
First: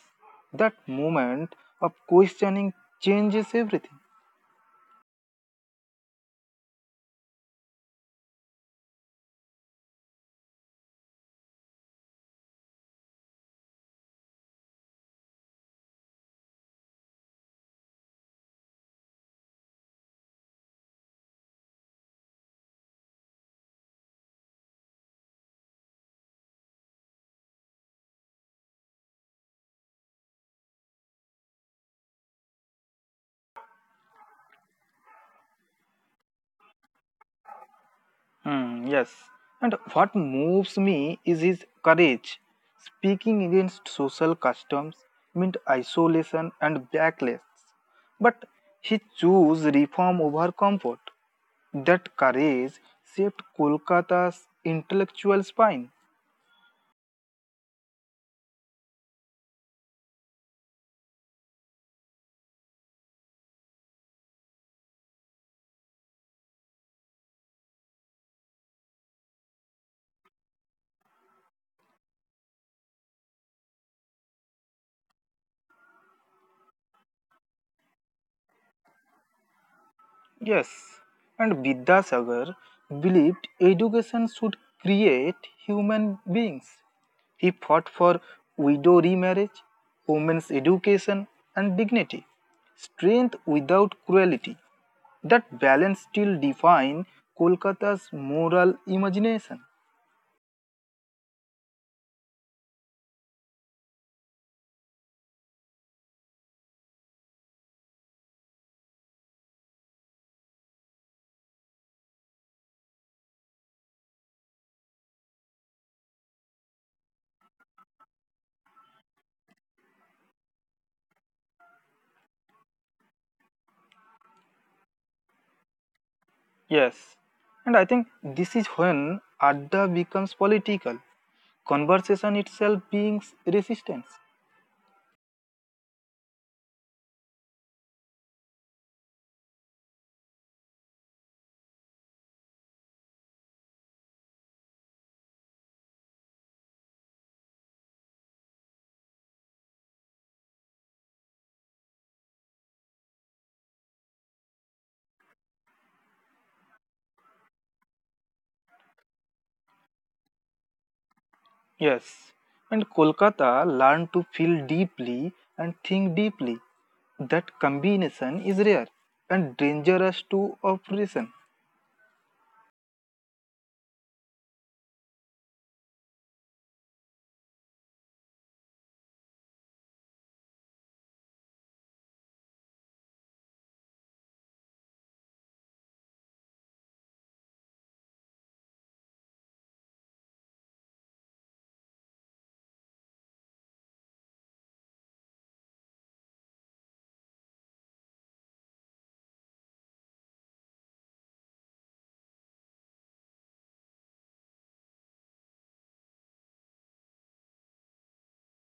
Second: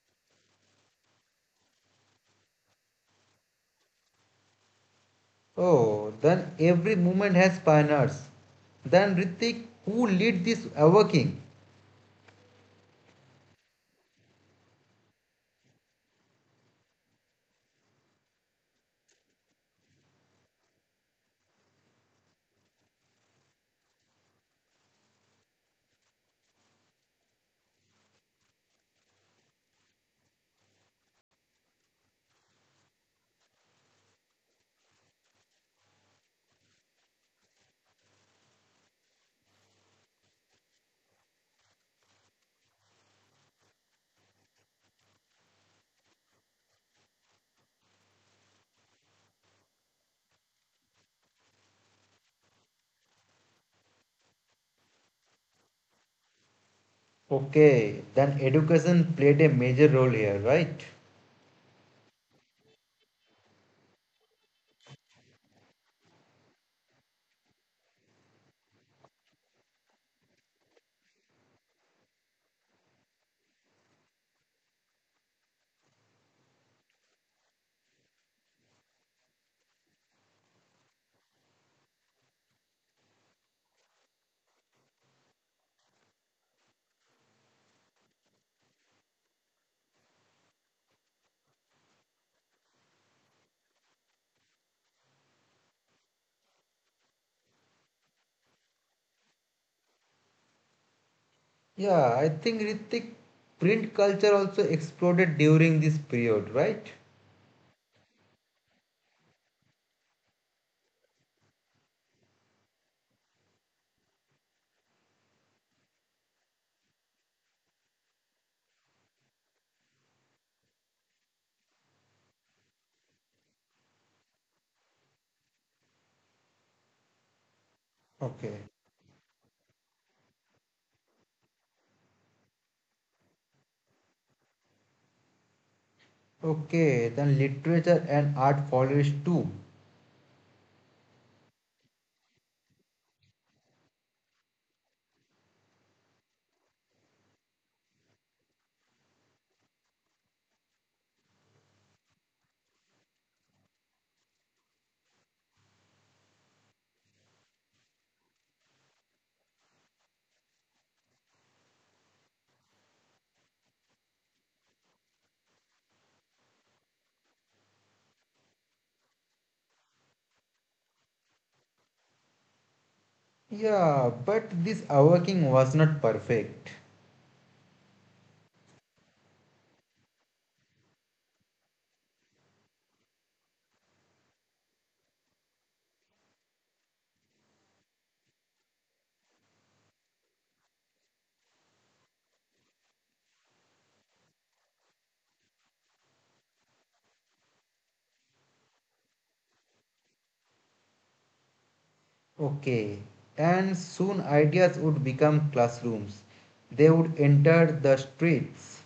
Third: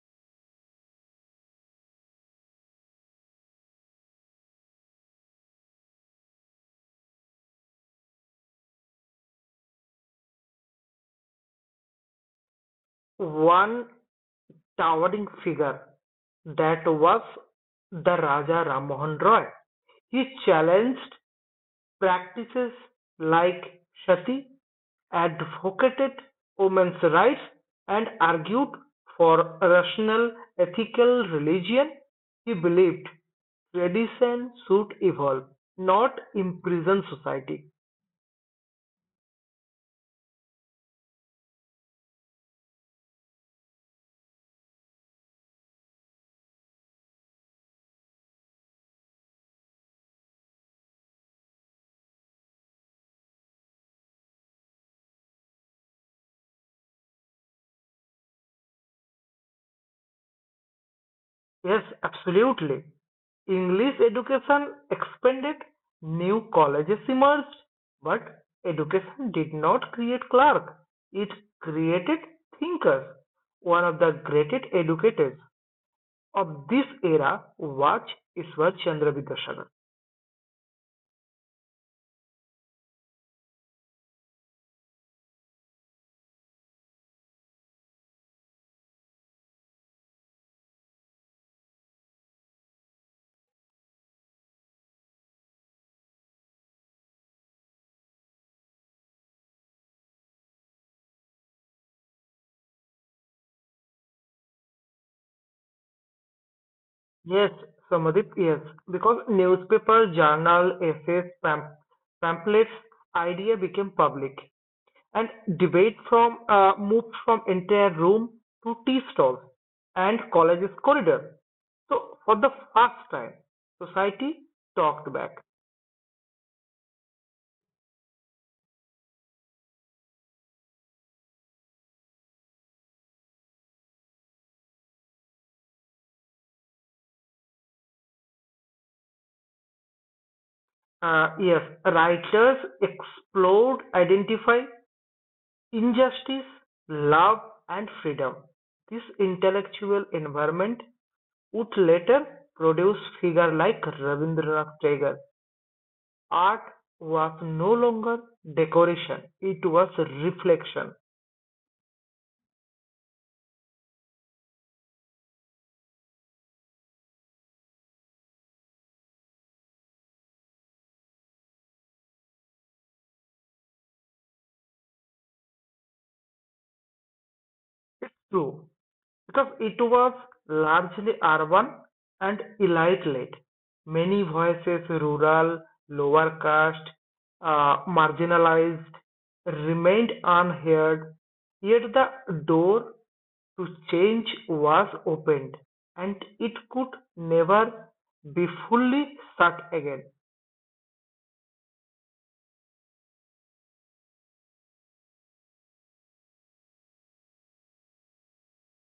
That moment of questioning changes everything. Oh, then every movement has pioneers. Then Ritik, who lead this awakening? One towering figure that was the Raja Ramohan Roy. He challenged practices like sati advocated women's rights and argued for a rational, ethical religion, he believed tradition should evolve, not imprison society. Hmm, yes. And what moves me is his courage. Speaking against social customs meant isolation and backlash. But he chose reform over comfort. That courage shaped Kolkata's intellectual spine. Okay, then education played a major role here, right? Yes, absolutely. English education expanded, new colleges emerged, but education did not create clerk. It created thinkers, one of the greatest educators of this era was Ishwar Chandra Vidyashagar. Yes. And Vidyasagar believed education should create human beings. He fought for widow remarriage, women's education, and dignity. Strength without cruelty. That balance still defines Kolkata's moral imagination. Yeah, I think Ritik print culture also exploded during this period, right? Yes, Samadip, yes. Because newspaper, journal, essays, pamphlets, idea became public. And debate from moved from entire room to tea stalls and college's corridor. So for the first time, society talked back. Yes, and I think this Okay. is when Adda becomes political, conversation itself being resistance. Okay, then literature and art follows too. Yes, writers explored, identify, injustice, love and freedom: this intellectual environment would later produce figures like Rabindranath Tagore. Art was no longer decoration, it was reflection. Yes, and Kolkata learned to feel deeply and think deeply. That combination is rare and dangerous to operation. Yeah, but this awakening was not perfect. It's true, because it was largely urban and elite-led. Many voices, rural, lower caste, marginalized, remained unheard, yet the door to change was opened and it could never be fully shut again. Okay, and soon ideas would become classrooms. They would enter the streets.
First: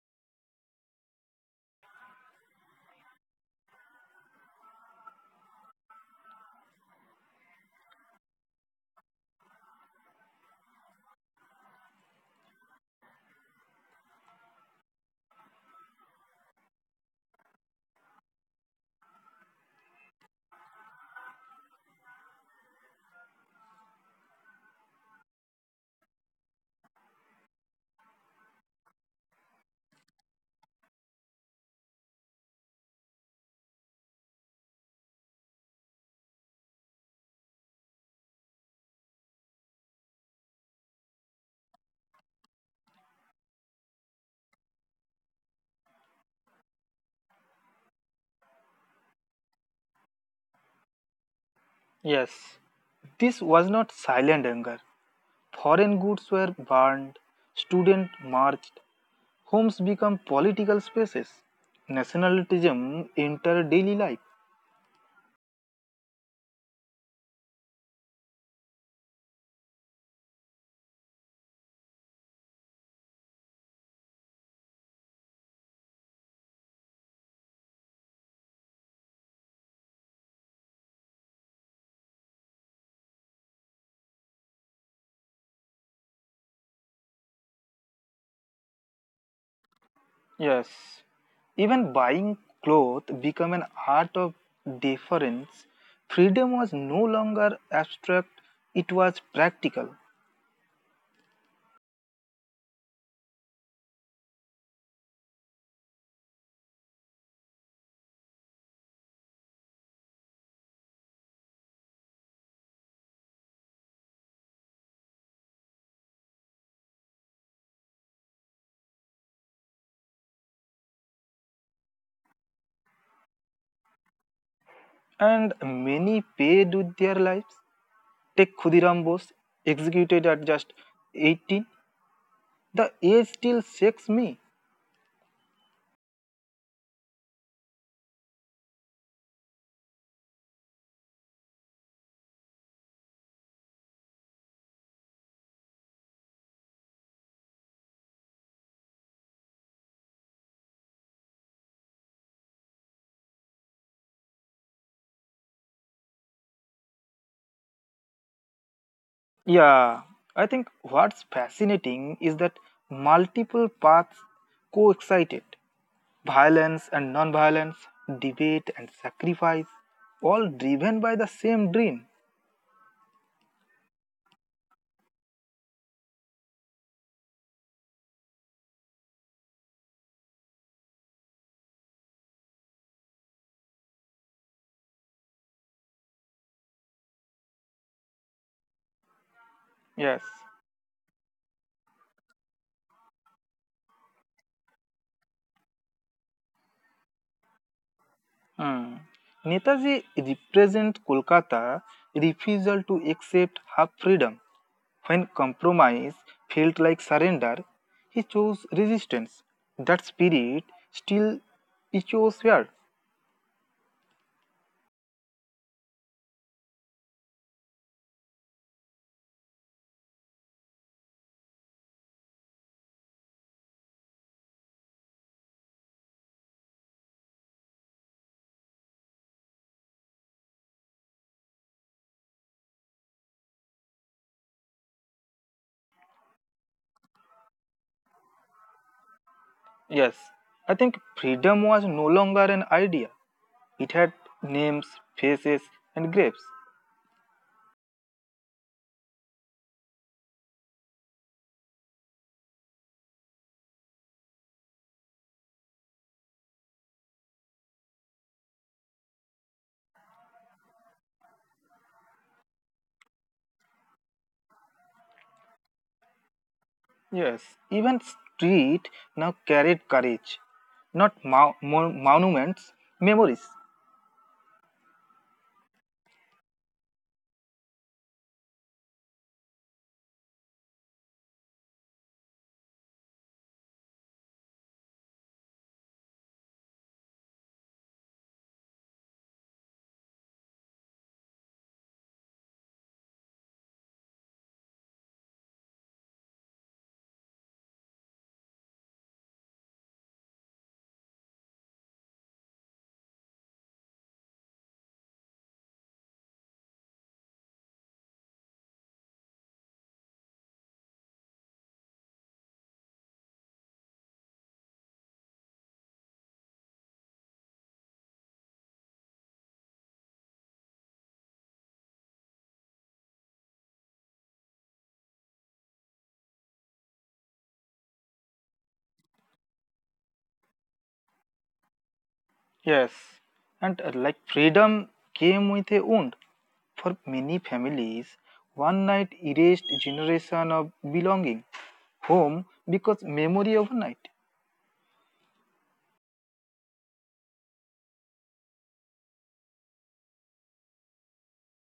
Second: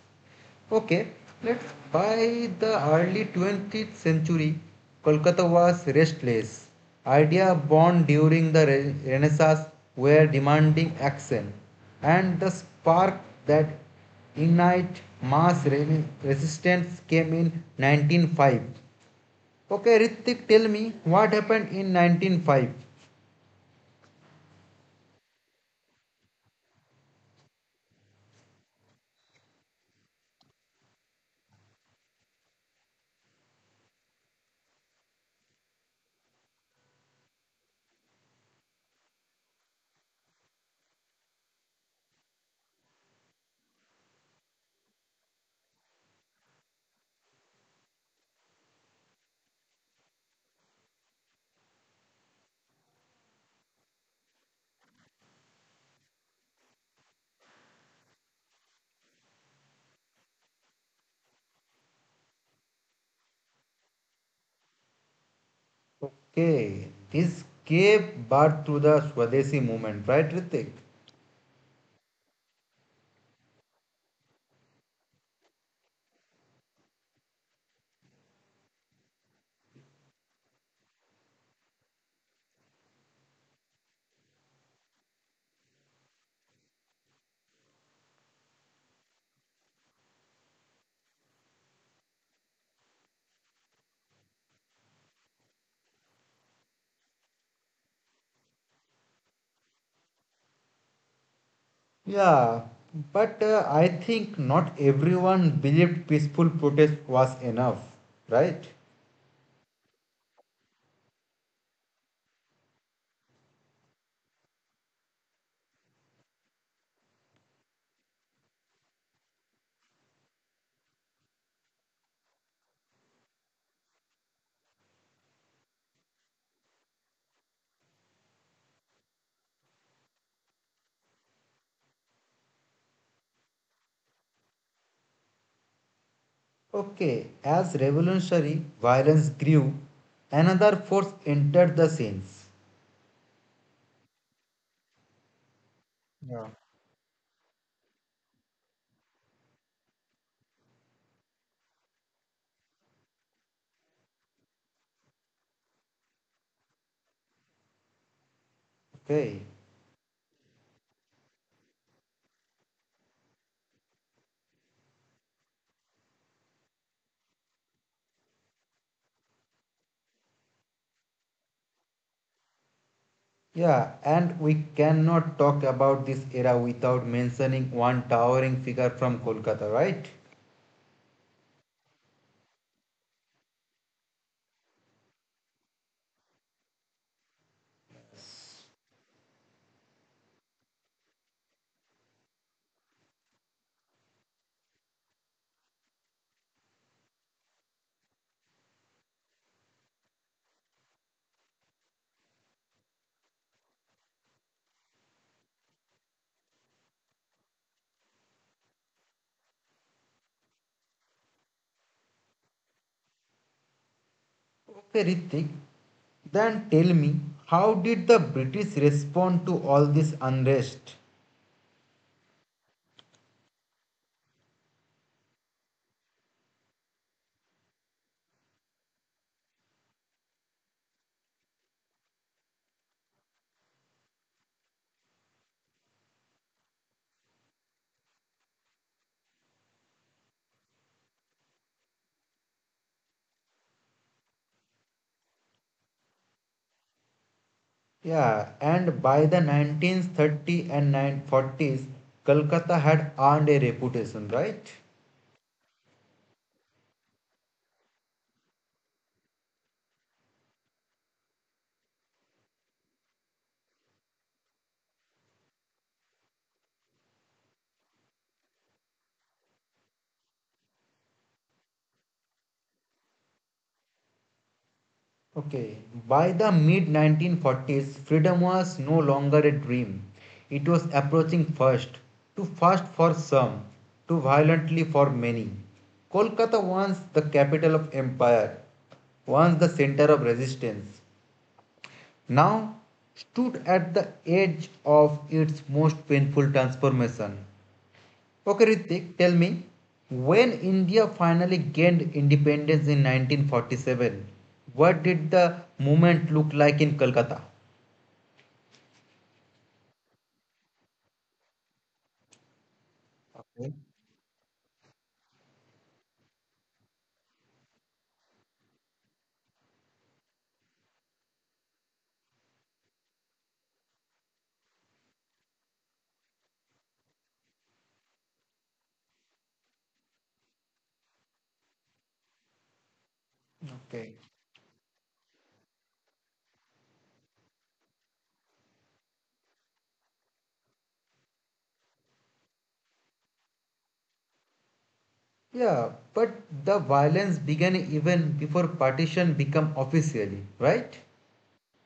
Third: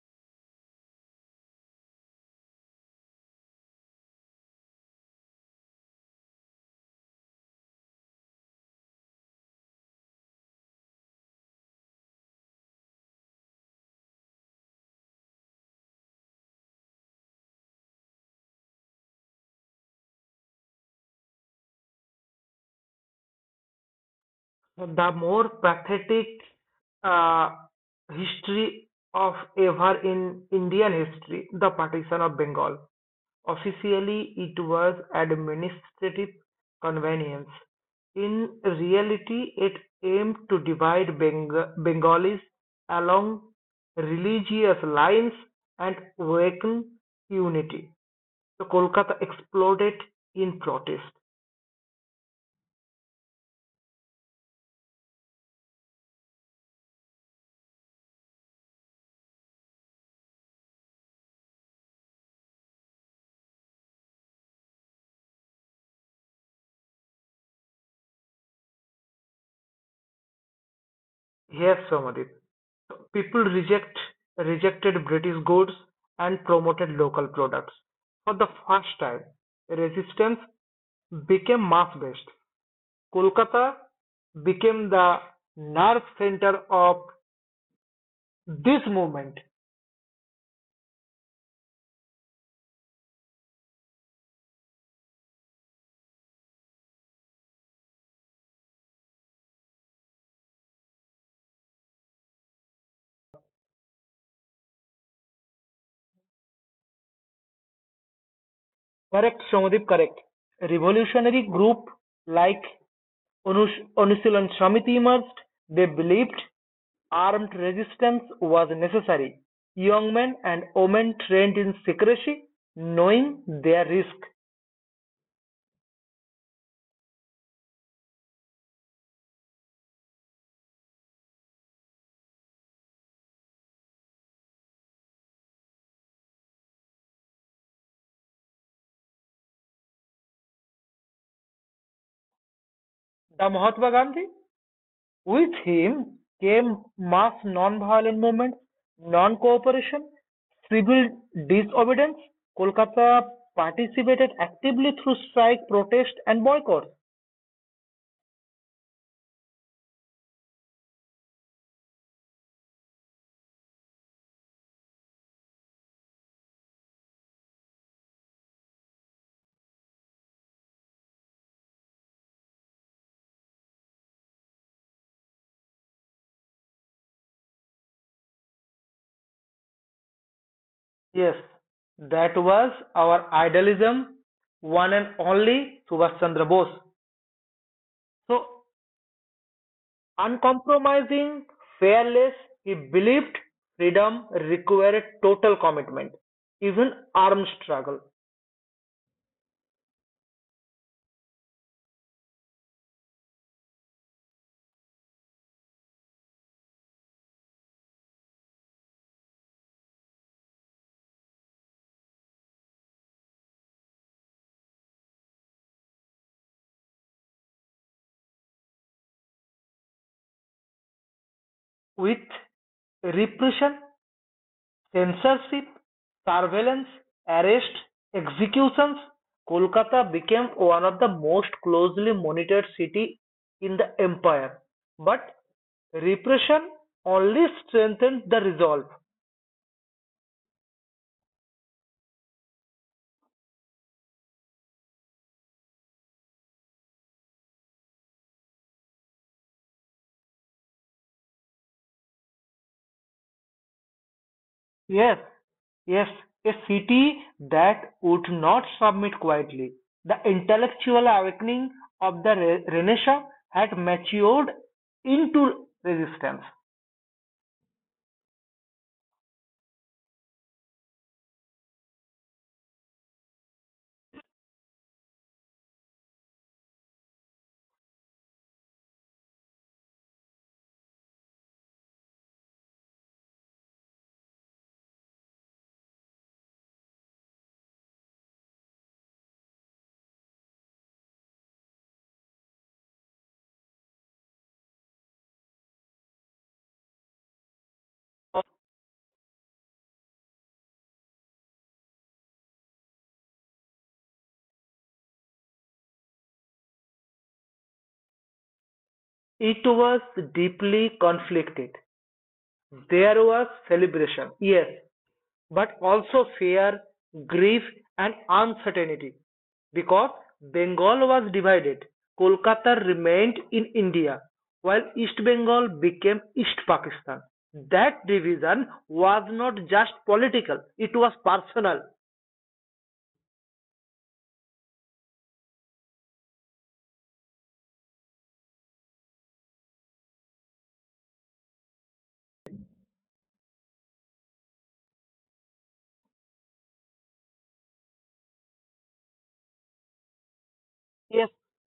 Okay, let's by the early 20th century, Kolkata was restless. Ideas born during the Renaissance were demanding action, and the spark that ignited mass resistance came in 1905. Okay, Ritik, tell me what happened in 1905. The more pathetic uh, history of ever in Indian history, the partition of Bengal. Officially, it was administrative convenience. In reality, it aimed to divide Bengalis along religious lines and weaken unity. The Kolkata exploded in protest. Yes, this was not silent anger. Foreign goods were burned, students marched, homes became political spaces. Nationalism entered daily life. Okay, this gave birth to the Swadeshi movement, right, Ritik? Yes, Somadip. People reject rejected British goods and promoted local products. For the first time, resistance became mass-based. Kolkata became the nerve center of this movement. Yes, even buying clothes became an art of deference. Freedom was no longer abstract, it was practical. Yeah, but I think not everyone believed peaceful protest was enough, right? Correct, Somadip, correct. Revolutionary group like Anushilon Samiti emerged. They believed armed resistance was necessary; young men and women trained in secrecy, knowing their risk. And many paid with their lives. Take Khudiram Bose, executed at just 18. The age still shakes me. Okay, as revolutionary violence grew, another force entered the scenes. The Mahatma Gandhi? With him came mass non-violent movements, non-cooperation, civil disobedience. Kolkata participated actively through strike, protest, and boycott. Okay, Yeah, I think what's fascinating is that multiple paths coexisted violence and non violence, debate and sacrifice, all driven by the same dream. yeah, and we cannot talk about this era without mentioning one towering figure from Kolkata, right? Yes, that was our idealism, one and only Subhash Chandra Bose. So, Yes. uncompromising, fearless, he believed freedom required total commitment, even armed struggle, Hmm. Netaji represents Kolkata refusal to accept half freedom. When compromise felt like surrender, he chose resistance. That spirit still echoes here. Okay, Ritik, then tell me, how did the British respond to all this unrest? with repression, censorship, surveillance, arrest, executions. Kolkata became one of the most closely monitored cities in the empire, but repression only strengthened the resolve. Yes, I think freedom was no longer an idea. It had names, faces, and graves. Yeah, and by the 1930 and 1940s, Kolkata had earned a reputation, right? Yes, yes, a city that would not submit quietly. The intellectual awakening of the Renaissance had matured into resistance. Yes, even street now carried courage, not monuments, memories. Okay, by the mid 1940s, freedom was no longer a dream. It was approaching fast, too fast for some, too violently for many. Kolkata, once the capital of empire, once the center of resistance, now stood at the edge of its most painful transformation. Okay, Ritik, tell me, when India finally gained independence in 1947, what did the movement look like in Kolkata? It was deeply conflicted. There was celebration, yes, but also fear, grief, and uncertainty. Because Bengal was divided, Kolkata remained in India, while East Bengal became East Pakistan. That division was not just political, it was personal. Yes, and Okay. like freedom came with a wound. For many families, one night erased generation of belonging, home because memory overnight. Yeah, but the violence began even before partition became officially, right? Yes,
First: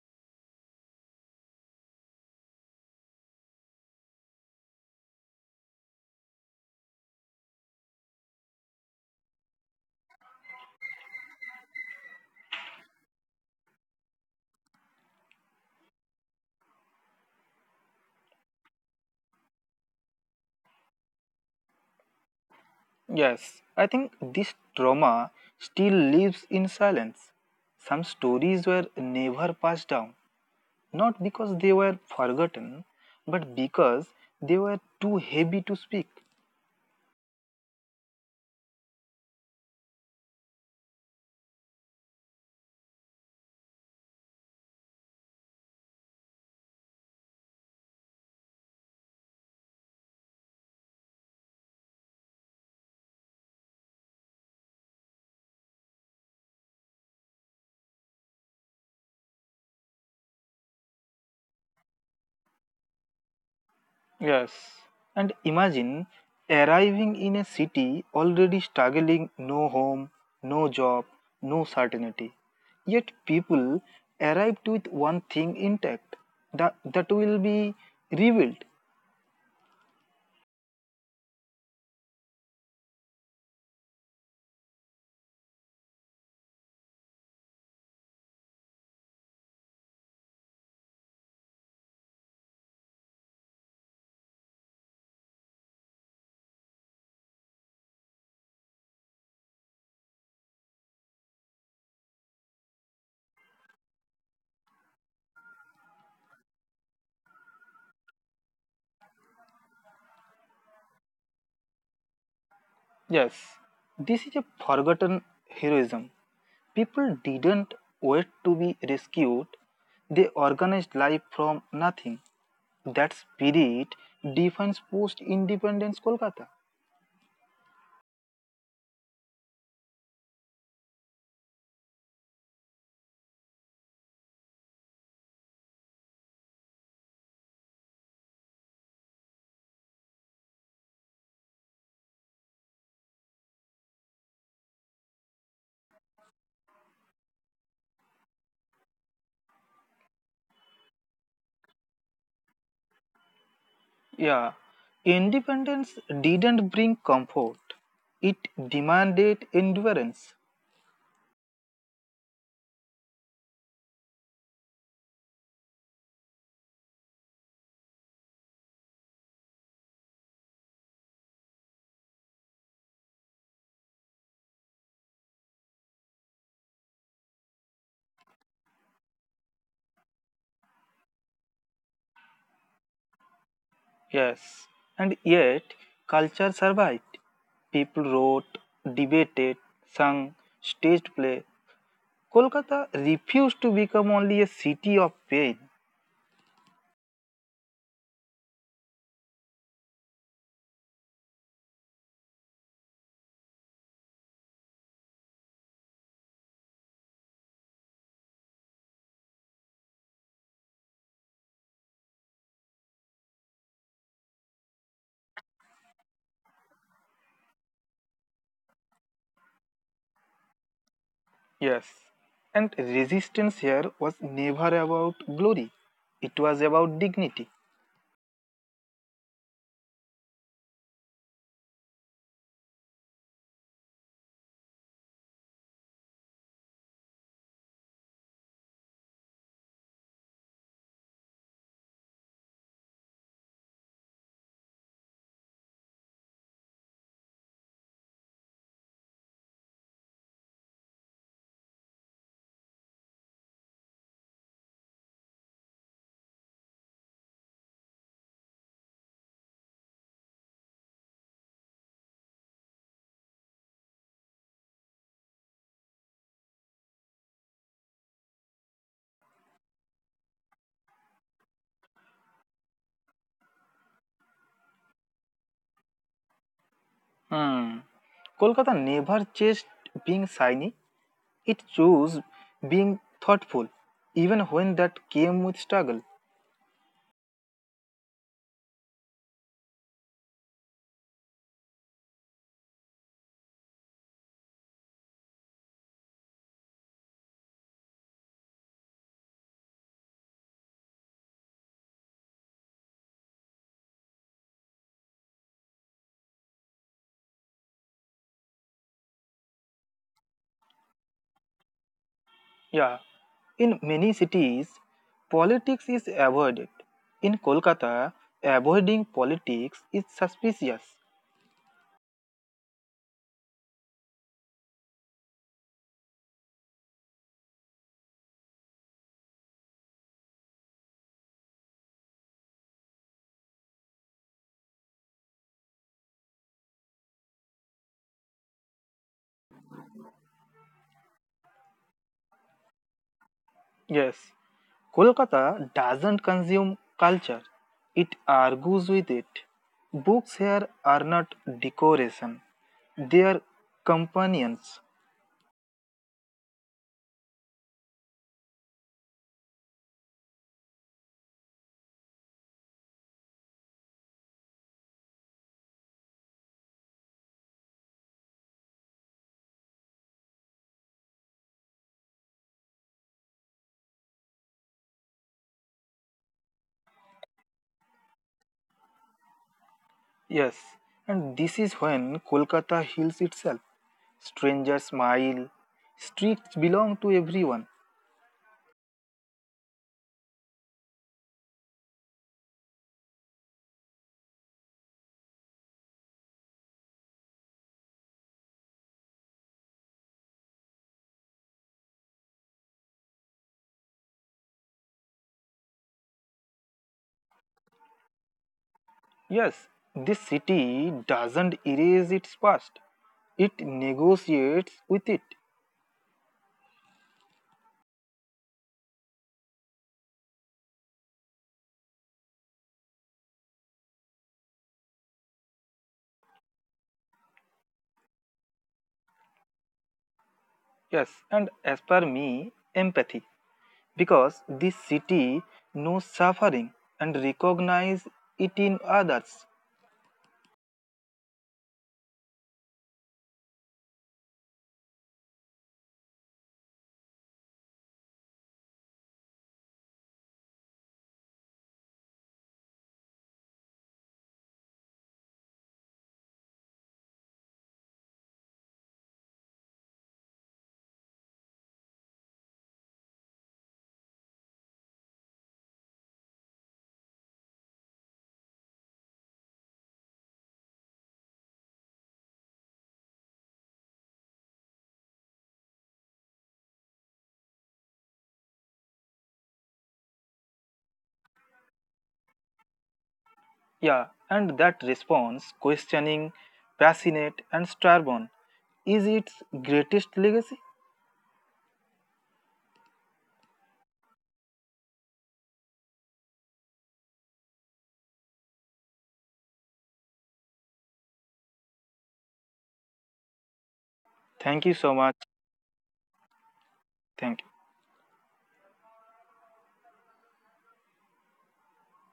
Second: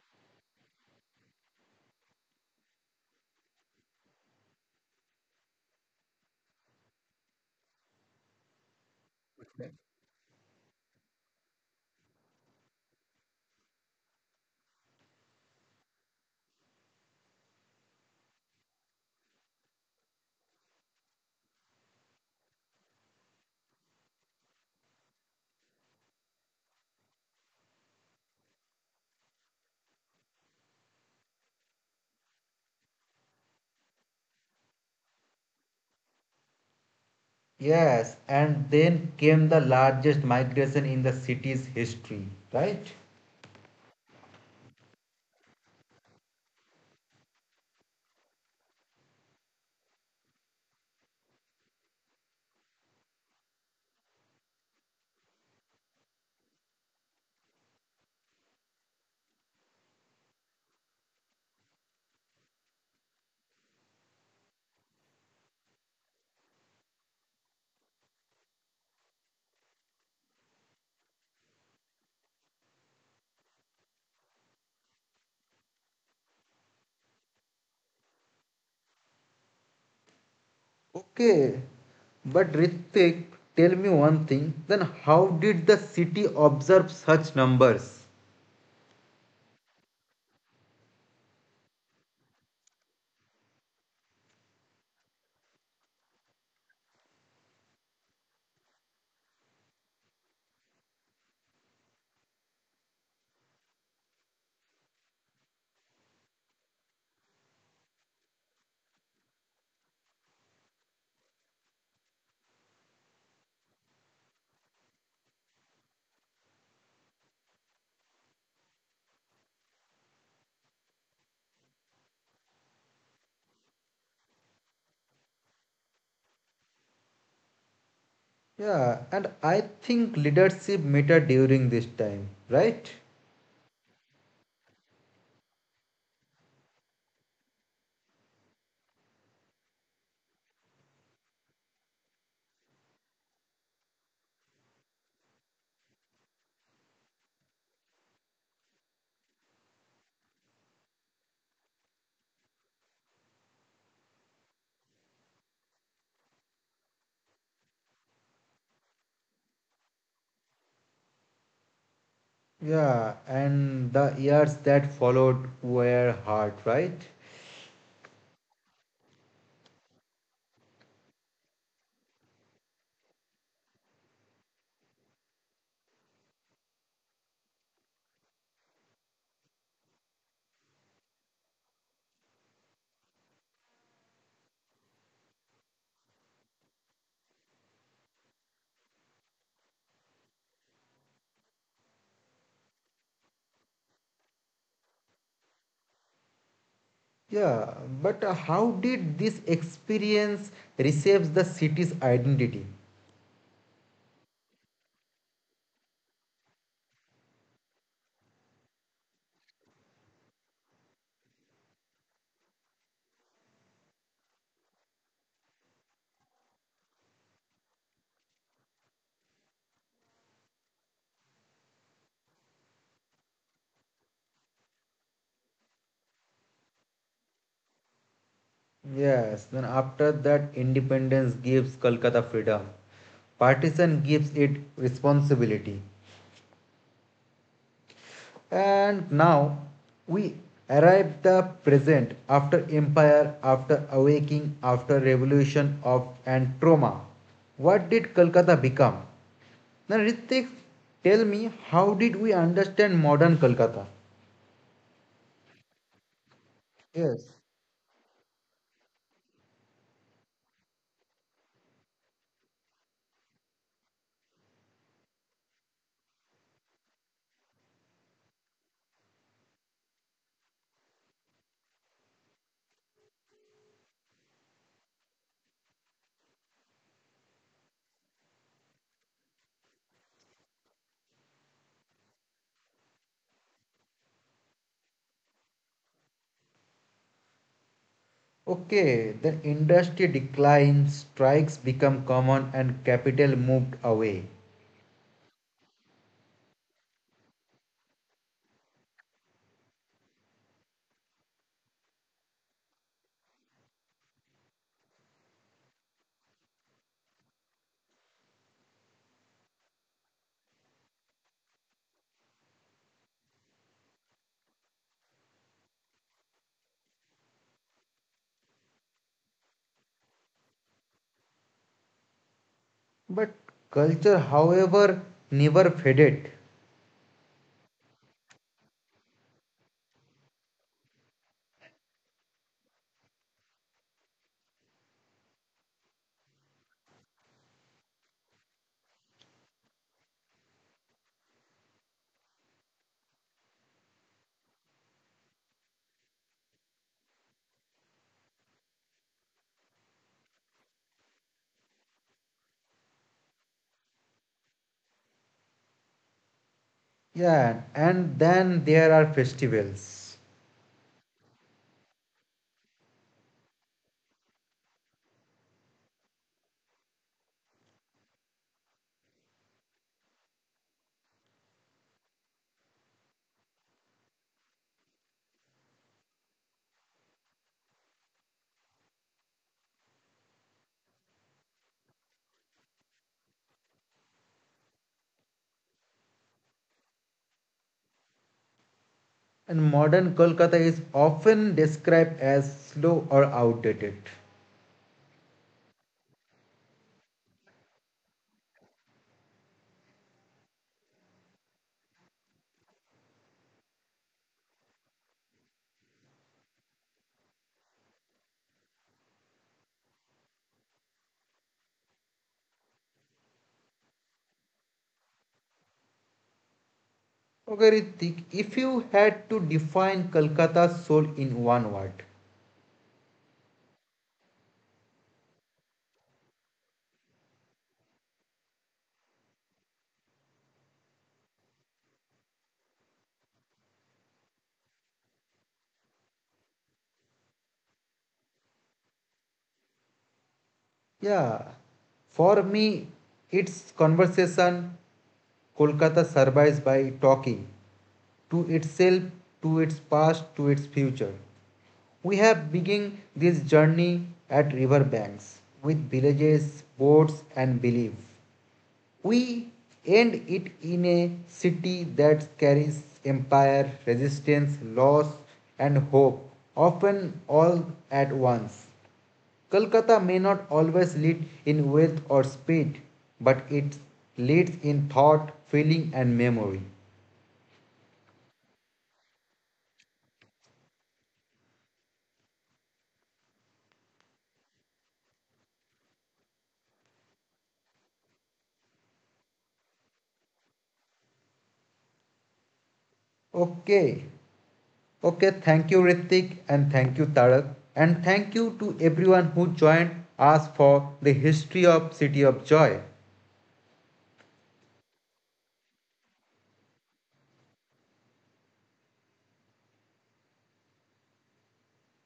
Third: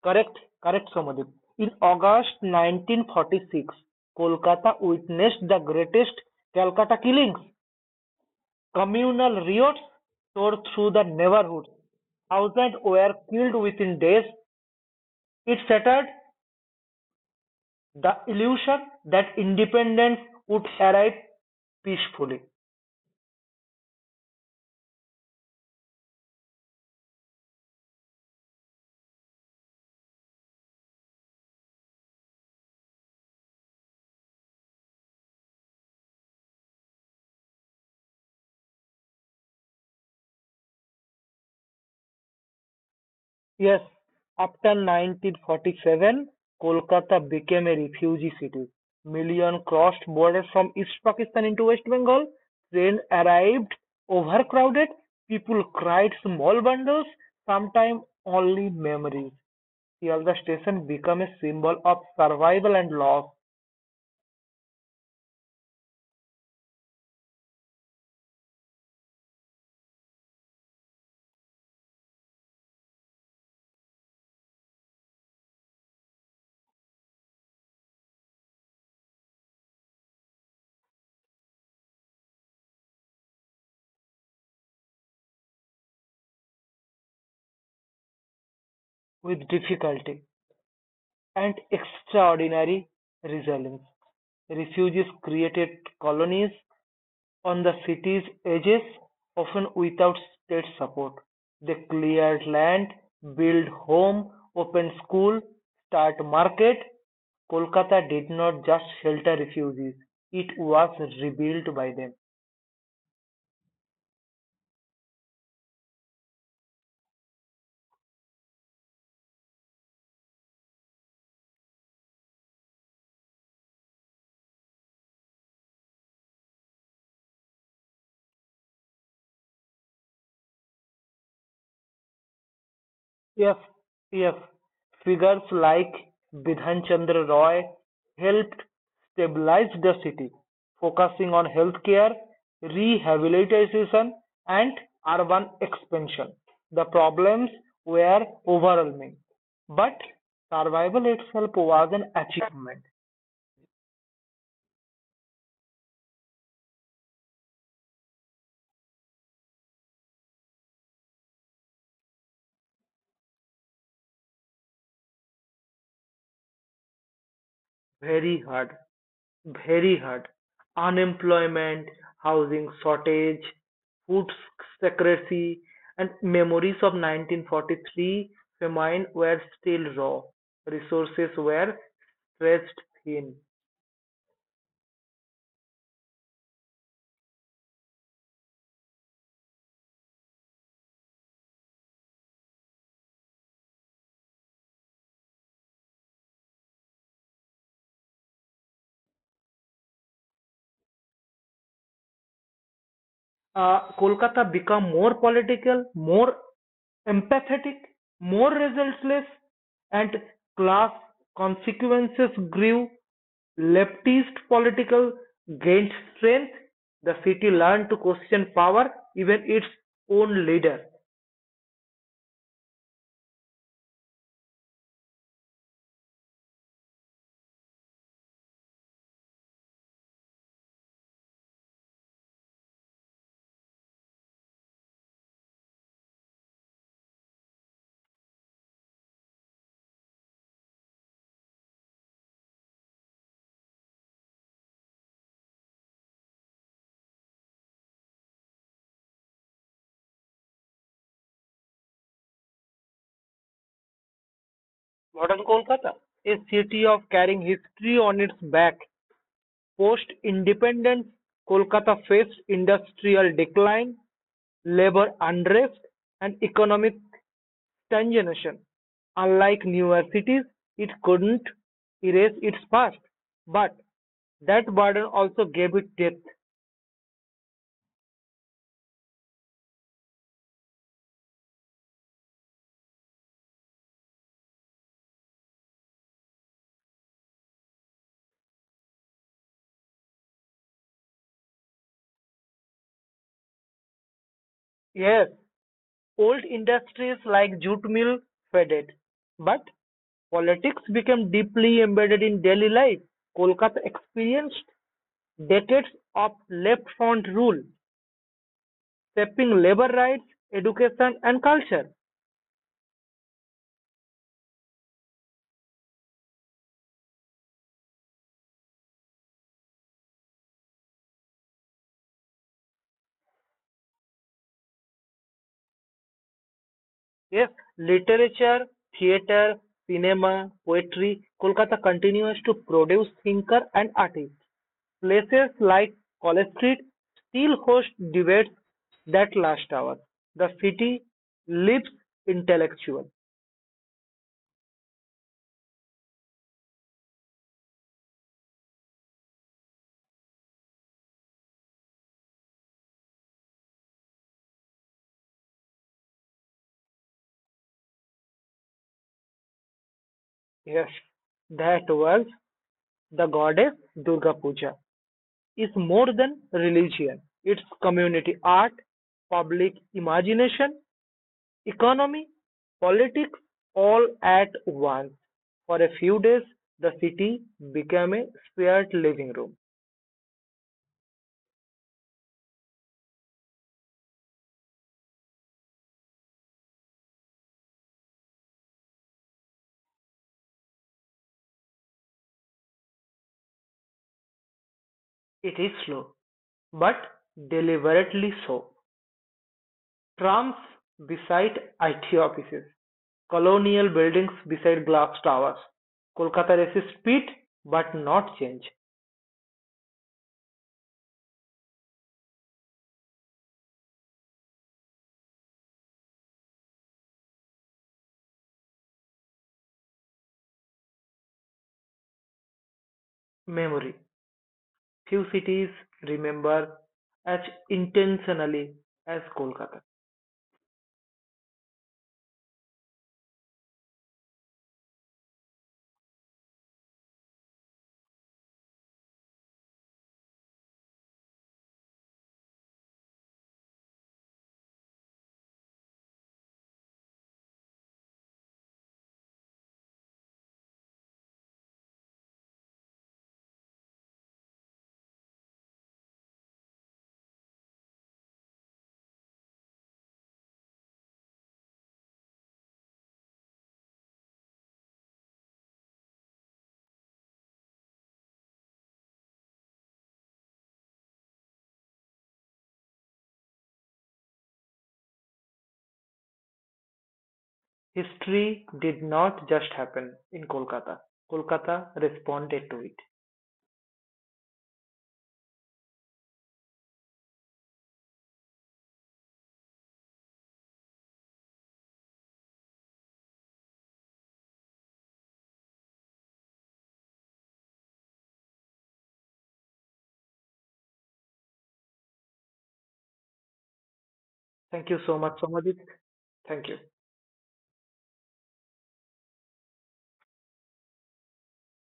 correct, correct, Somadip. In August 1946, Kolkata witnessed the greatest Calcutta killings. Communal riots tore through the neighborhood. Thousands were killed within days. It shattered the illusion that independence would arrive peacefully. Yes, I think this trauma still lives in silence. Some stories were never passed down, not because they were forgotten, but because they were too heavy to speak. Yes, and then came the largest migration in the city's history, right? Yes, after 1947, Kolkata became a refugee city. Millions crossed borders from East Pakistan into West Bengal. Trains arrived overcrowded. People cried small bundles, sometimes only memories. Here the station became a symbol of survival and loss Yes, and imagine arriving in a city already struggling no home, no job, no certainty. Yet people arrived with one thing intact that, that will be revealed. Okay, but Ritik, tell me one thing, then how did the city observe such numbers? with difficulty and extraordinary resilience. Refugees created colonies on the city's edges, often without state support. They cleared land, built home, opened school, start market. Kolkata did not just shelter refugees, it was rebuilt by them. Yes, this is a forgotten heroism. People didn't wait to be rescued, they organized life from nothing. That spirit defines post independence Kolkata. Yeah, and I think leadership matter during this time, right? Yes, yes. Figures like Bidhan Chandra Roy helped stabilize the city, focusing on healthcare, rehabilitation, and urban expansion. The problems were overwhelming, but survival itself was an achievement, Yeah, independence didn't bring comfort, it demanded endurance. Yeah, and the years that followed were hard, right? very hard. very hard. Unemployment, housing shortage, food secrecy, and memories of 1943 famine were still raw. Resources were stretched thin. Yes, and yet culture survived. People wrote, debated, sung, staged play, Kolkata refused to become only a city of pain, Yeah, but how did this experience reshapes the city's identity? Kolkata become more political, more empathetic, more resultless, and class consequences grew. Leftist political gained strength. The city learned to question power, even its own leader. yes, and resistance here was never about glory, it was about dignity. Yes, then after that, independence gives Kolkata freedom. Partition gives it responsibility. And now we arrive the present after empire, after awakening, after revolution of and trauma. What did Kolkata become? Now Ritik, tell me how did we understand modern Kolkata? Modern Kolkata, a city of Yes. carrying history on its back. Post independence, Kolkata faced industrial decline, labor unrest, and economic conjunction: unlike newer cities, it couldn't erase its past, but that burden also gave it depth. Hmm. Kolkata never chased being shiny, it chose being thoughtful, even when that came with struggle. Okay, the industry declines, strikes become common and capital moved away. Yes, old industries like jute mill faded, but politics became deeply embedded in daily life. Kolkata experienced decades of left front rule, shaping labor rights, education, and culture. Yeah, in many cities, politics is avoided. In Kolkata, avoiding politics is suspicious. But culture, however, never faded. Yes, literature, theatre, cinema, poetry, Kolkata continues to produce thinkers and artists. Places like College Street still host debates that last hours. The city lives intellectual. Yes, Kolkata doesn't consume culture, it argues with it. Books here are not decoration, they are companions. Yeah, and then there are festivals. Yes, that was the goddess Durga Puja. Is more than religion. It's community art, public imagination, economy, politics all at once. For a few days, the city became a spared living room. Yes, and this is when Kolkata heals itself. Strangers smile, streets belong to everyone. And modern Kolkata is often described as slow or outdated. It is slow, but deliberately so. Trams beside IT offices, colonial buildings beside glass towers. Kolkata resists speed but not change. Yes, this city doesn't erase its past, it negotiates with it. Okay, Ritik, if you had to define Kolkata's soul in one word, Memory. Few cities remember as intentionally as Kolkata. Yes, and as per me, empathy. Because this city knows suffering and recognizes it in others. yeah, for me, its conversation, Kolkata survives by talking to itself, to its past, to its future. We have begun this journey at river banks with villages, boats, and belief. We end it in a city that carries empire, resistance, loss, and hope, often all at once. Kolkata may not always lead in wealth or speed, but it leads in thought, feeling, and memory. History did not just happen in Kolkata; Kolkata responded to it. Yeah, and that response, questioning, passionate, and stubborn, is its greatest legacy. Okay, okay, thank you, Ritik, and thank you, Tarak, and thank you to everyone who joined us for the history of City of Joy. Thank you Thank you so so much. much, Somadip. Thank you. Thank you.